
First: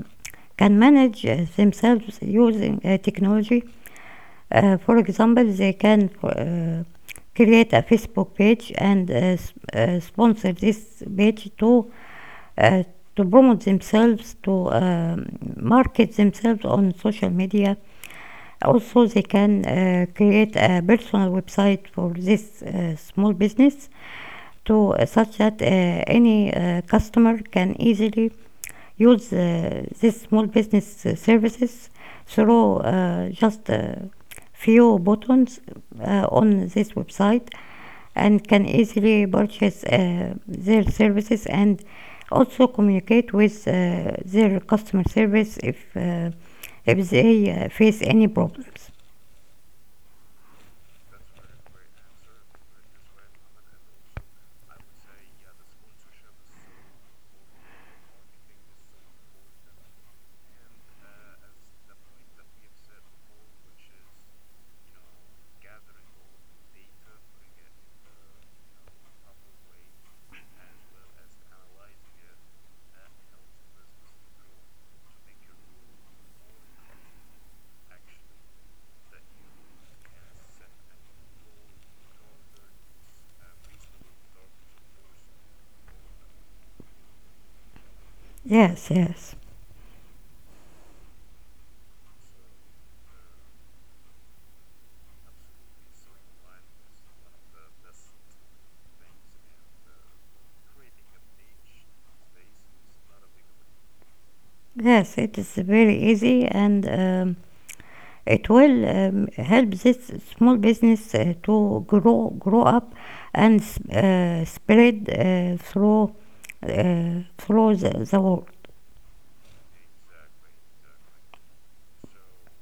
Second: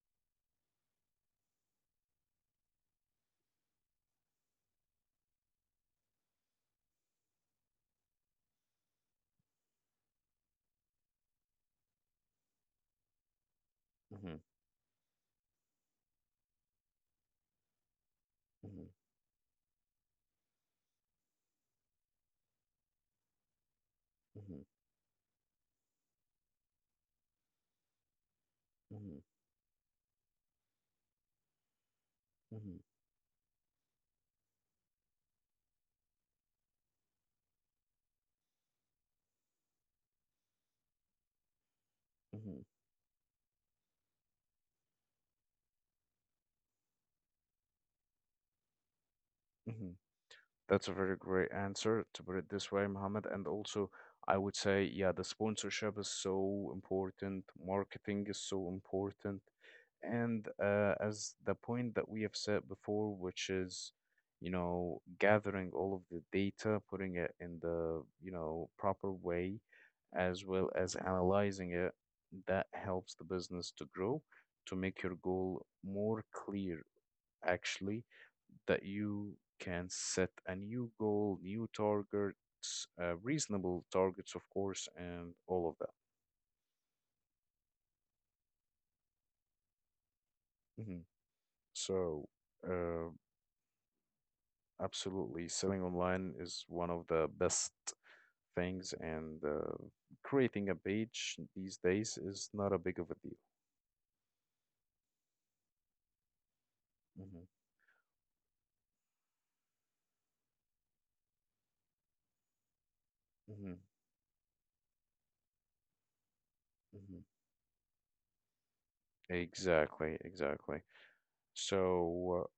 can manage uh, themselves using uh, technology. Uh, for example, they can uh, create a Facebook page and uh, uh, sponsor this page to uh, to promote themselves,
Mm-hmm.
to um market themselves on social media.
Mm-hmm.
Also, they can uh, create a personal website for this uh, small business,
Mm-hmm.
to uh, such that uh, any uh, customer can easily
Mhm,
use uh, this small business uh, services through
mhm,
uh, just a few buttons uh, on this website, and can easily purchase uh, their services and also
mhm,
communicate with uh, their customer service if uh, if they uh, face any problems.
mhm. That's a very great answer to put it this way, Mohammed. And also, I would say, yeah, the sponsorship is so important, marketing is so important. And uh, as the point that we have said before, which is, you know, gathering all of the data, putting it in the, you know, proper way, as well as analyzing it, that helps the business to grow, to make your goal more clear actually that you can set a new goal, new targets, uh, reasonable targets, of course, and all of that.
Yes, yes,
Hmm. So, uh, absolutely, selling online is one of the best things, and uh, creating a page these days is not a big of a deal.
yes. It is very easy, and. Um,
Hmm.
it will um, help this small business uh, to grow grow up and
Hmm.
uh, spread uh, through uh,
Hmm.
through the, the world.
Exactly, exactly. So, uh,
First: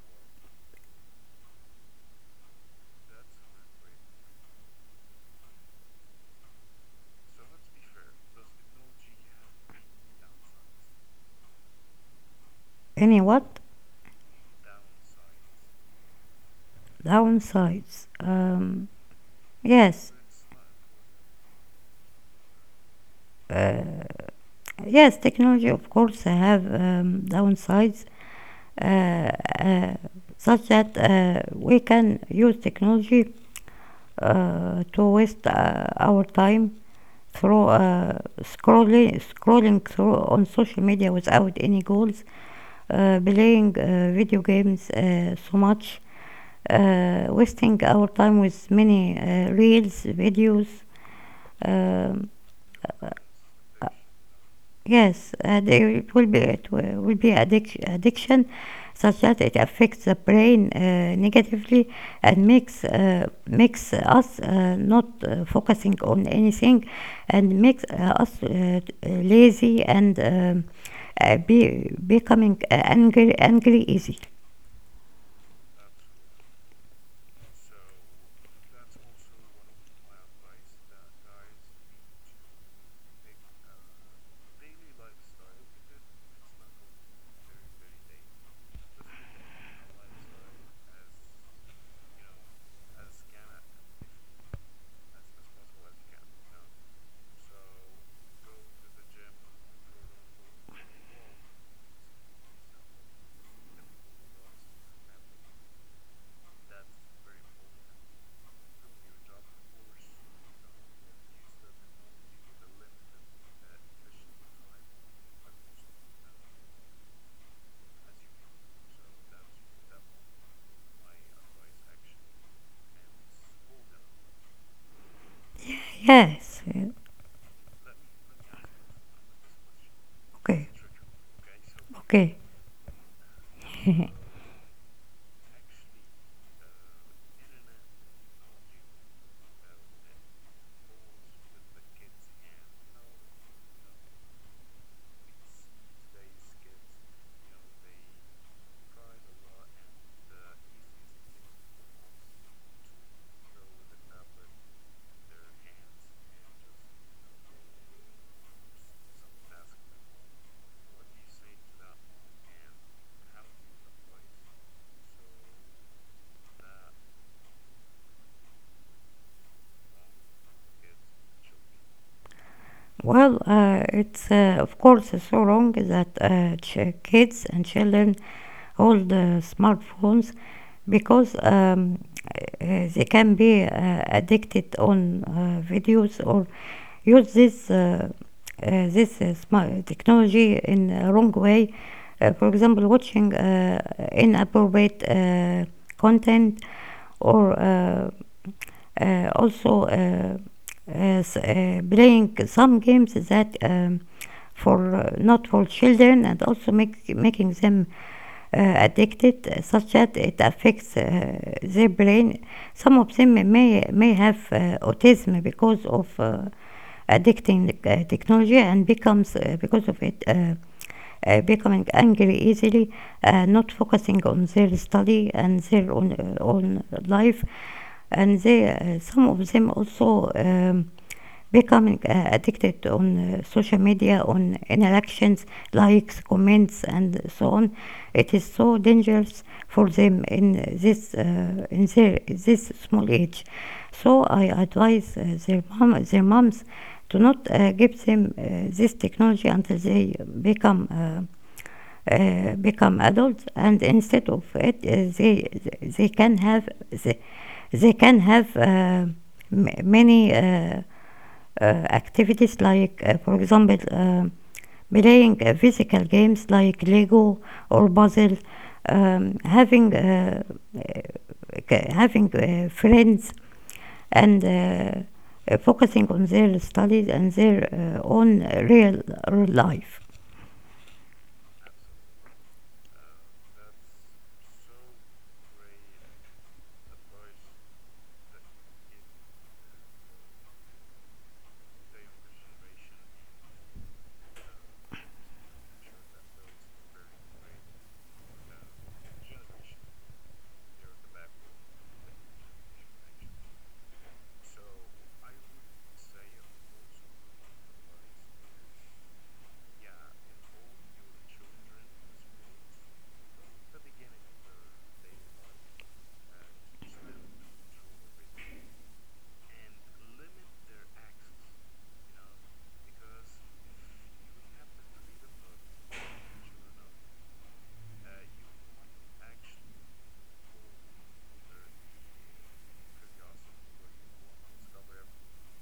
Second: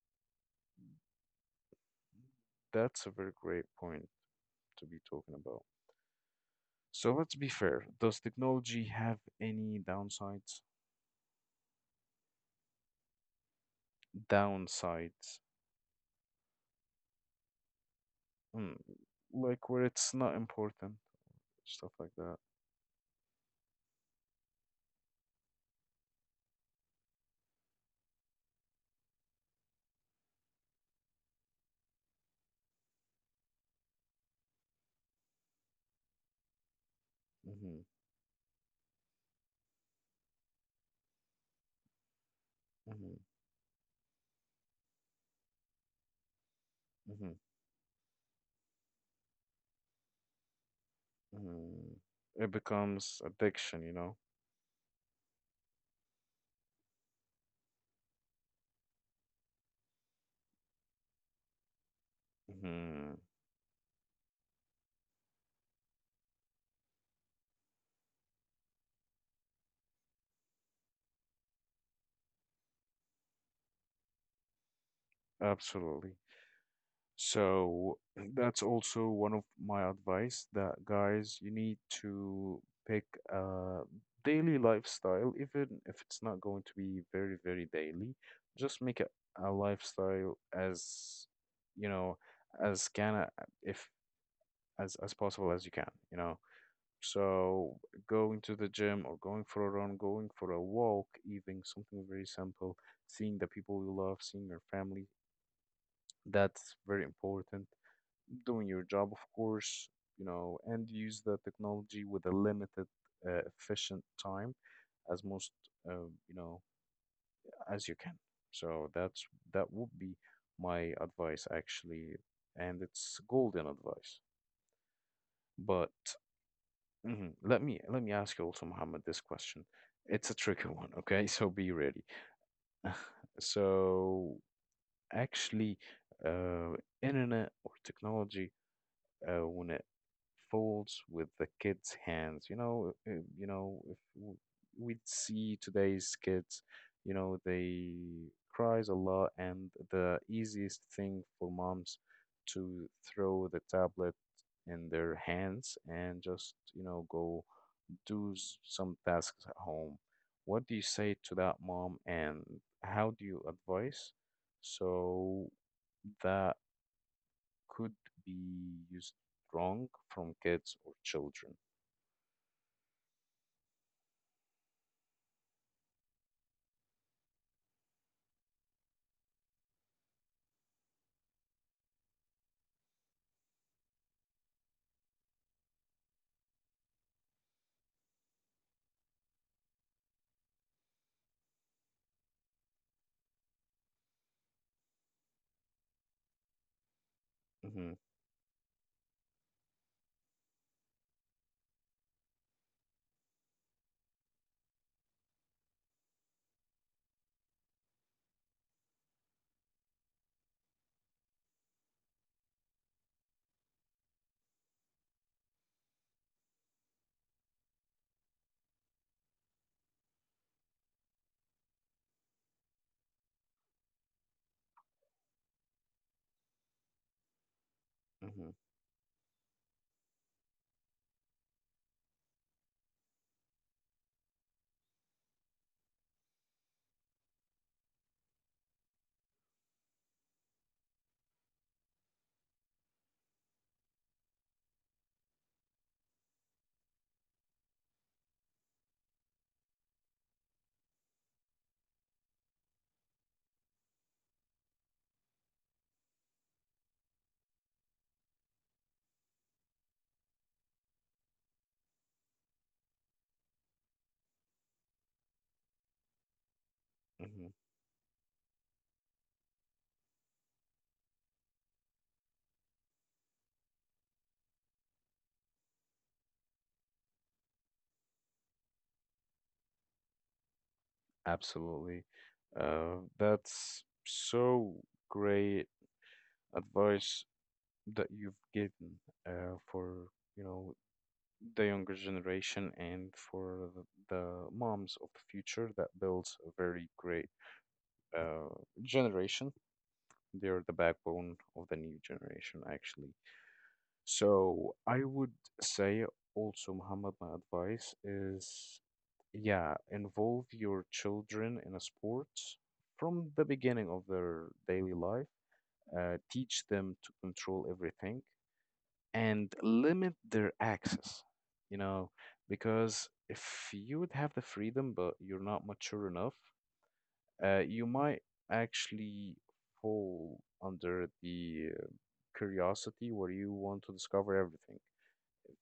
that's a very great point to be talking about. So let's be fair. Does technology have any downsides?
Any what
Downsides.
downsides?
Mm.
Um,
Like where it's
yes,
not important, stuff like that.
uh, yes. Technology, of course, have um, downsides, uh, uh, such that uh, we can use technology uh, to waste uh, our time through
Hmm.
uh, scrolling scrolling through on social media without any goals,
Hmm.
uh, playing uh, video games uh, so much, uh,
Hmm.
wasting our time with many uh, reels, videos.
Hmm.
um,
It
uh,
becomes addiction, you know?
Yes, and it will be it will will be addic addiction, such that it affects the brain uh, negatively, and makes
Hmm.
uh, makes us uh, not uh, focusing on anything, and makes uh, us uh, t- uh, lazy, and um, uh, be becoming uh, angry angry easy.
Absolutely. So that's also one of my advice that guys, you need to pick a daily lifestyle, even if it's not going to be very, very daily. Just make it a lifestyle as, you know, as can uh, if as as possible as you can, you know. So going to the gym or going for a run, going for a walk, even something very simple, seeing the people you love, seeing your family, that's very important doing your job, of course, you know, and use the technology with a limited, uh, efficient time as most, uh, you know, as you can. So that's that would be my advice actually, and it's golden advice. But
Yes. Yeah.
mhm, let me let me ask you also, Mohammed, this question. It's a tricky one, okay? So be ready.
Okay. Okay.
So actually, uh, internet or technology uh, when it folds with the kids' hands. You know, uh, you know, if w- we'd see today's kids, you know, they cries a lot, and the easiest thing for moms to throw the tablet in their hands and just, you know, go do s- some tasks at home. What do you say to that mom, and how do you advise so that could be used wrong from kids or children.
Well, uh, it's uh, of course so wrong that uh, ch- kids and children hold uh, smartphones, because um, uh, they can be uh, addicted on uh, videos or use this uh, uh, this uh, smart technology in a wrong way. Uh, for example, watching uh, inappropriate uh, content, or
Hmm.
uh, uh, also, uh, as, uh, playing some games that um, for uh, not for children, and also make, making them uh, addicted, uh, such that it affects uh, their brain. Some of them may may have uh, autism because of uh, addicting uh, technology, and becomes, uh, because of it, uh, uh, becoming angry easily, uh, not focusing on their study and their own, uh, own life, and
Hmm.
they uh, some of them also um, becoming uh, addicted on uh, social media, on interactions, likes, comments, and so on. It is so dangerous for them in this uh, in their this small age. So I advise, uh, their mom their moms, to not uh, give them uh, this technology until they become uh, uh, become adults, and instead of it uh, they they can have the, they can have uh, m- many uh, uh, activities like, uh, for example, uh, playing uh, physical games like Lego
Hmm.
or puzzle, um, having uh, uh, having uh, friends, and uh, uh, focusing on their studies and their uh, own, real real life.
Absolutely. Uh, that's so great advice that you've given uh, for, you know, the younger generation and for the, the moms of the future that builds a very great uh, generation. They're the backbone of the new generation, actually. So I would say also, Muhammad, my advice is, yeah, involve your children in a sport from the beginning of their daily life. Uh, teach them to control everything and limit their access, you know, because if you would have the freedom but you're not mature enough, uh, you might actually fall under the uh, curiosity where you want to discover everything,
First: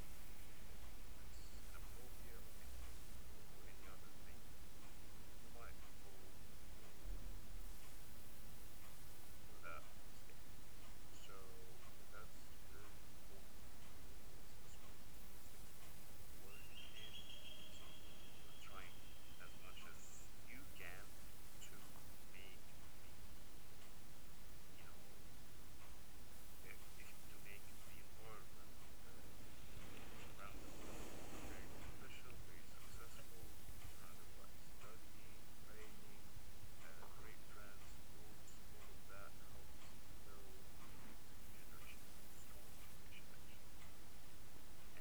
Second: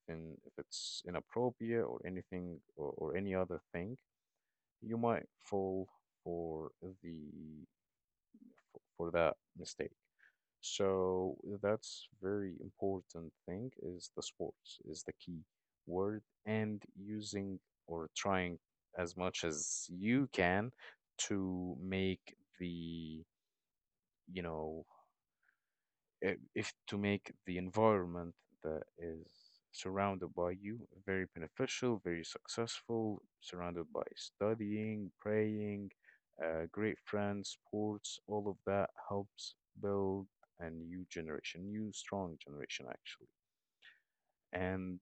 and if it's inappropriate or anything, or, or any other thing, you might fall for the for that mistake. So that's very important thing is the sports is the key word, and using or trying as much as you can to make the, you know, uh, if to make the environment that is surrounded by you very beneficial, very successful, surrounded by studying, praying, uh, great friends, sports. All of that helps build a new generation, new strong generation actually. And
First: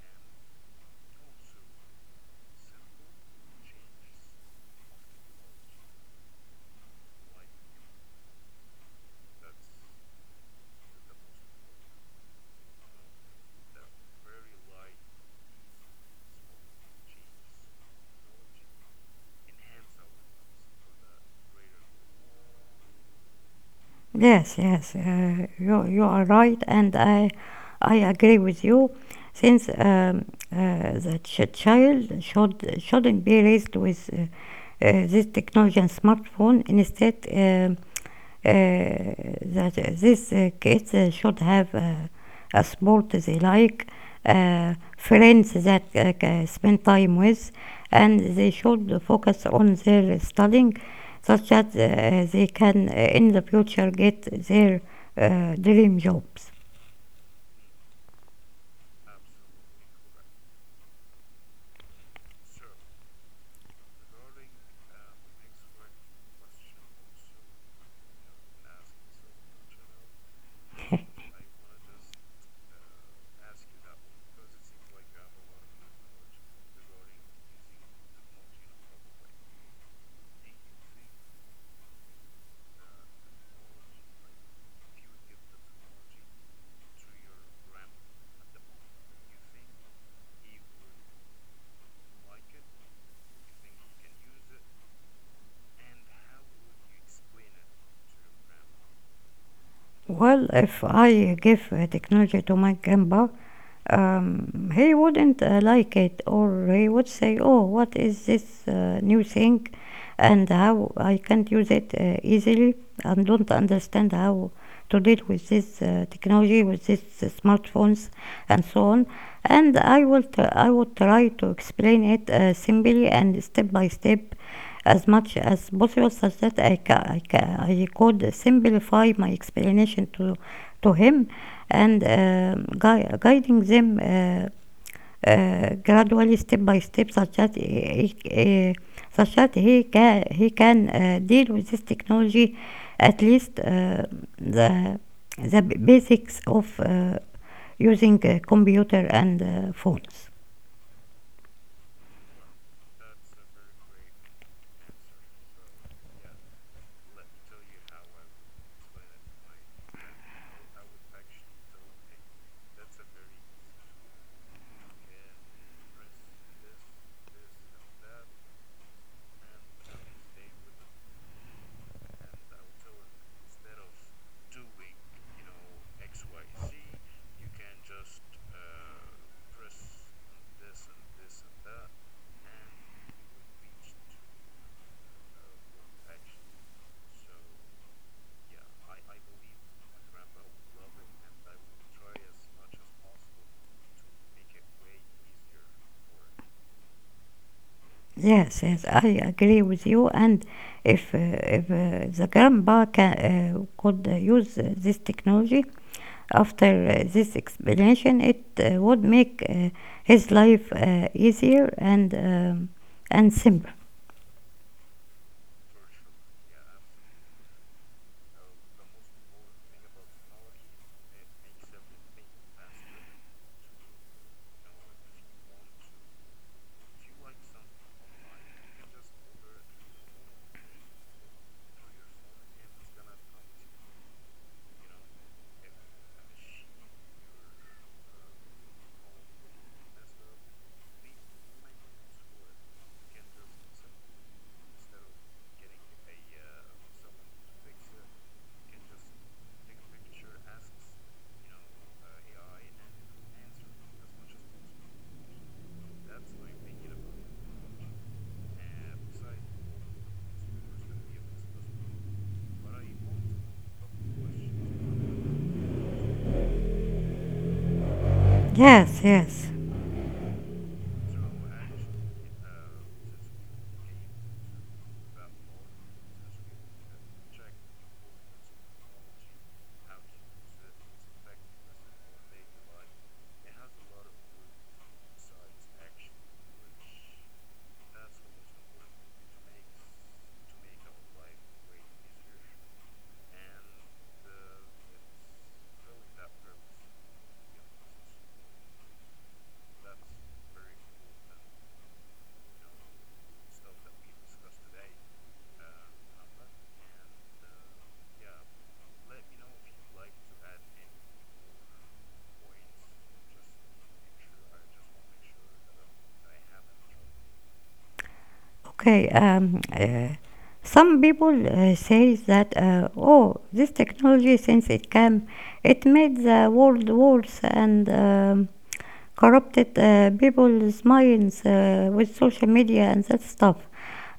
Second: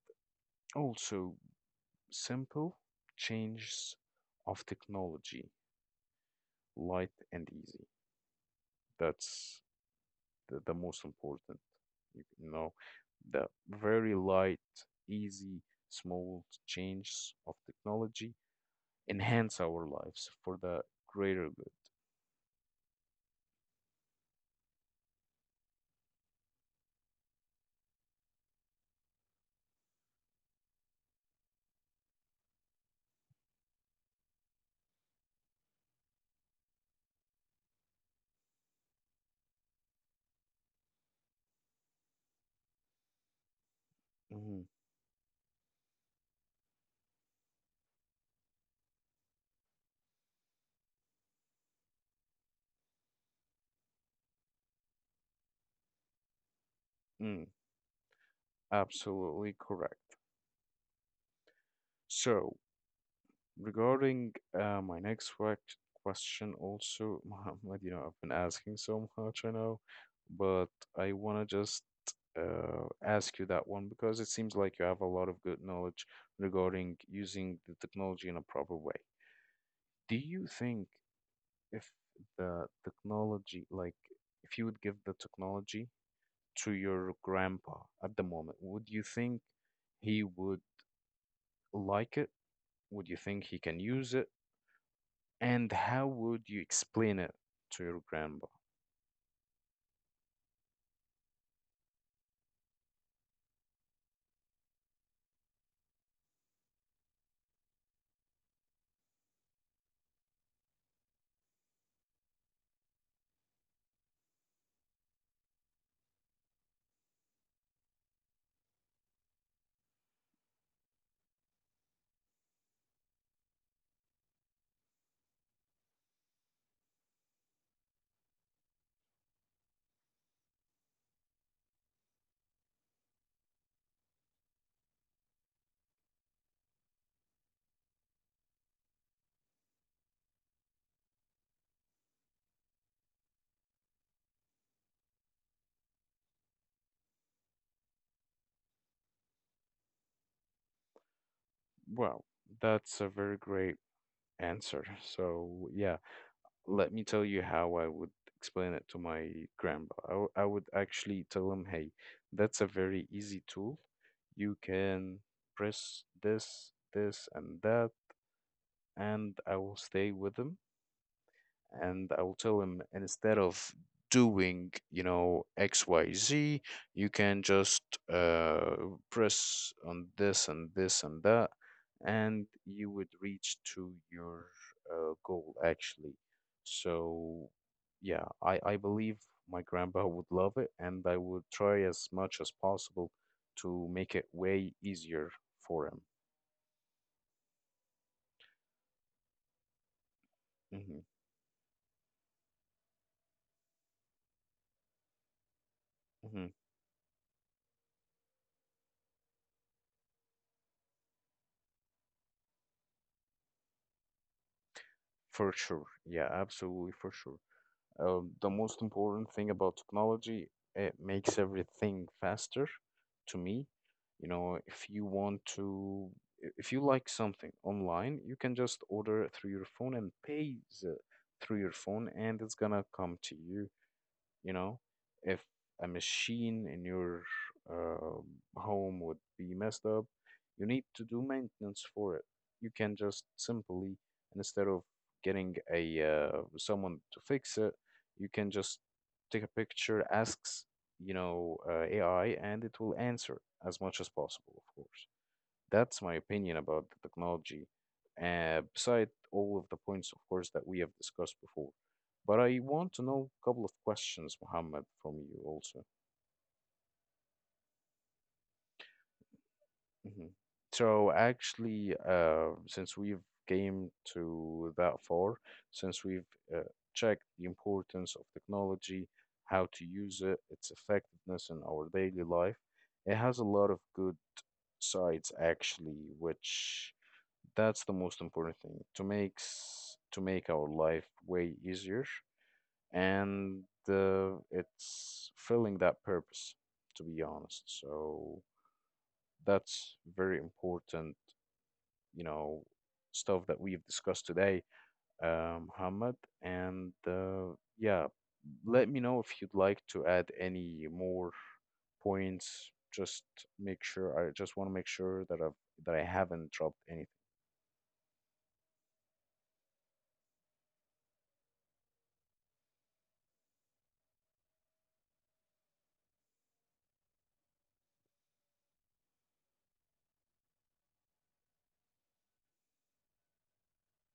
also simple changes of technology, light and easy. That's the, the most important. You know, the very light, easy, small changes of technology enhance our lives for the greater good.
Yes, yes, uh, you, you are right, and I, I agree with you. Since um, uh, the ch- child should shouldn't be raised with uh, uh, this technology and smartphone. Instead, um, uh, that these kids uh, should have uh, a sport they like,
Mhm.
uh, friends that uh, ca- spend time with, and they should focus on their studying, such that uh, they can, uh, in the future, get their uh, dream jobs.
Mm, absolutely correct. So, regarding uh, my next quec- question, also, Muhammad, you know, I've been asking so much, I know, but I want to just uh, ask you that one, because it seems like you have a lot of good knowledge regarding using the technology in a proper way. Do you think if the technology, like, if you would give the technology to your grandpa at the moment, would you think he would like it? Would you think he can use it? And how would you explain it to your grandma?
Well, if I give uh, technology to my grandpa, um, he wouldn't uh, like it, or he would say, "Oh, what is this uh, new thing, and how I can't use it uh, easily, and don't understand how to deal with this uh, technology, with this uh, smartphones, and so on." And I will t- I would try to explain it uh, simply and step by step as much as possible, such that I, ca- I, ca- I could simplify my explanation to to him, and um gui- guiding them uh, uh, gradually, step by step, such that he, uh, such that he can he can uh, deal with this technology, at least uh, the the basics of uh, using uh, computer and uh, phones.
Well, that's a very great answer. So, yeah, let me tell you how I would explain it to my grandpa. I, w- I would actually tell him, hey, that's a very easy tool. You can press this, this, and that, and I will stay with him, and I will tell him, instead of doing, you know, X Y Z, you can just uh, press on this and this and that, and you would reach to your uh, goal actually. So, yeah, I, I believe my grandpa would love it, and I would try as much as possible to make it way easier for him.
Yes, yes, I agree with you. And
Hmm.
if uh, if uh, the grandpa can, uh, could uh, use uh, this technology
Hmm.
after uh, this explanation, it uh, would make uh, his life uh, easier and um, and simpler.
For sure. Yeah, absolutely for sure. Uh, the most important thing about technology, it makes everything faster to me. You know, if you want to, i- if you like something online, you can just order it through your phone and pay the through your phone, and it's gonna come to you. You know, if a machine in your uh, home would be messed up, you need to do maintenance for it, you can just simply, instead of getting a uh, someone to fix it, you can just take a picture, asks, you know, uh, ai, and it will answer, as much as possible of course. That's my opinion about the technology, uh, beside all of the points, of course, that we have discussed before. But I want to know a couple of questions, Mohammed, from you also.
Yes, yes.
Hmm. So actually, uh, since we've came to that far, since we've uh, checked the importance of technology, how to use it, its effectiveness in our daily life, it has a lot of good sides actually, which that's the most important thing, to makes to make our life way easier. And uh, it's filling that purpose, to be honest. So that's very important, you know, stuff that we've discussed today, uh, Muhammad. And uh, yeah, let me know if you'd like to add any more points. Just make sure, I just want to make sure that I've that I haven't dropped anything.
Okay, um, uh, some people uh, say that, uh, "Oh, this technology, since it came, it made the world worse and um, corrupted uh, people's minds uh, with social media and that stuff."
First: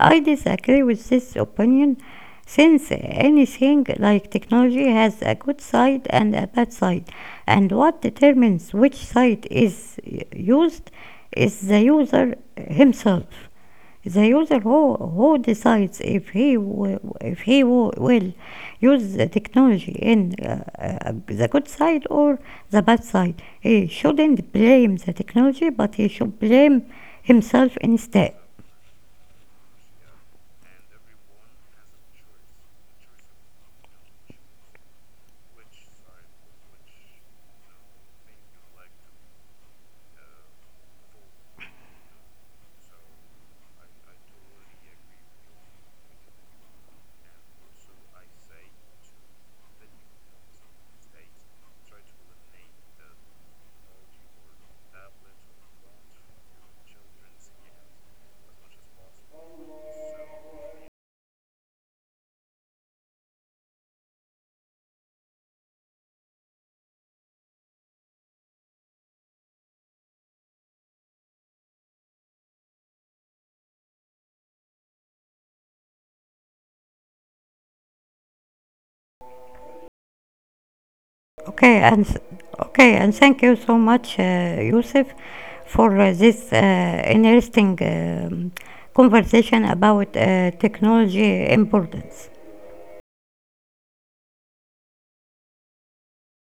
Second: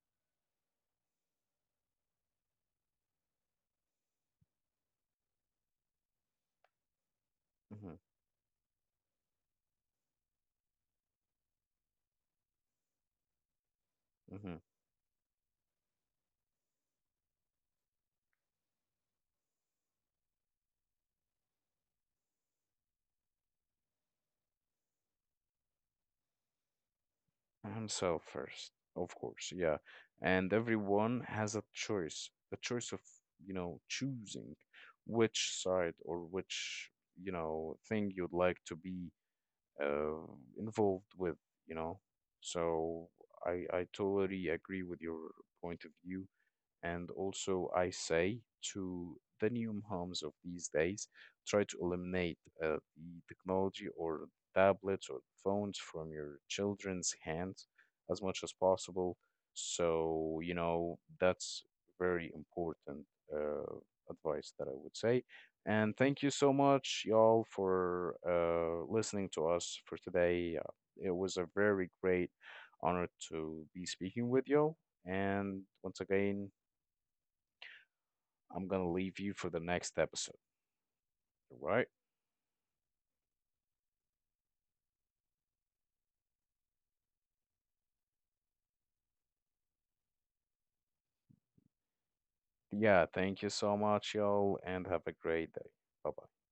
I disagree with this opinion, since anything like technology has a good side and a bad side, and
Hmm.
what determines which side is uh, used is the user himself. The
Hmm.
user who, who decides if he w- if he w- will use the technology in, uh, uh, the good side or the bad side. He shouldn't blame the technology, but he should blame himself
Himself
instead.
first, of course, yeah. And everyone has a choice, a choice of, you know, choosing which side or which, you know, thing you'd like to be uh, involved with, you know. So I I totally agree with your point of view, and also, I say to the new homes of these days, try to eliminate uh, the technology or tablets or phones from your children's hands as much as possible. So, you know, that's very important uh, advice that I would say. And thank you so much, y'all, for uh, listening to us for today. Uh, it was a very great honor to be speaking with y'all. And once again, I'm gonna leave you for the next episode,
Okay,
right?
and th- okay, and thank you so much, uh, Yusuf, for uh, this uh, interesting um, conversation about uh, technology importance.
Yeah, thank you so much, y'all, and have a great day. Bye bye.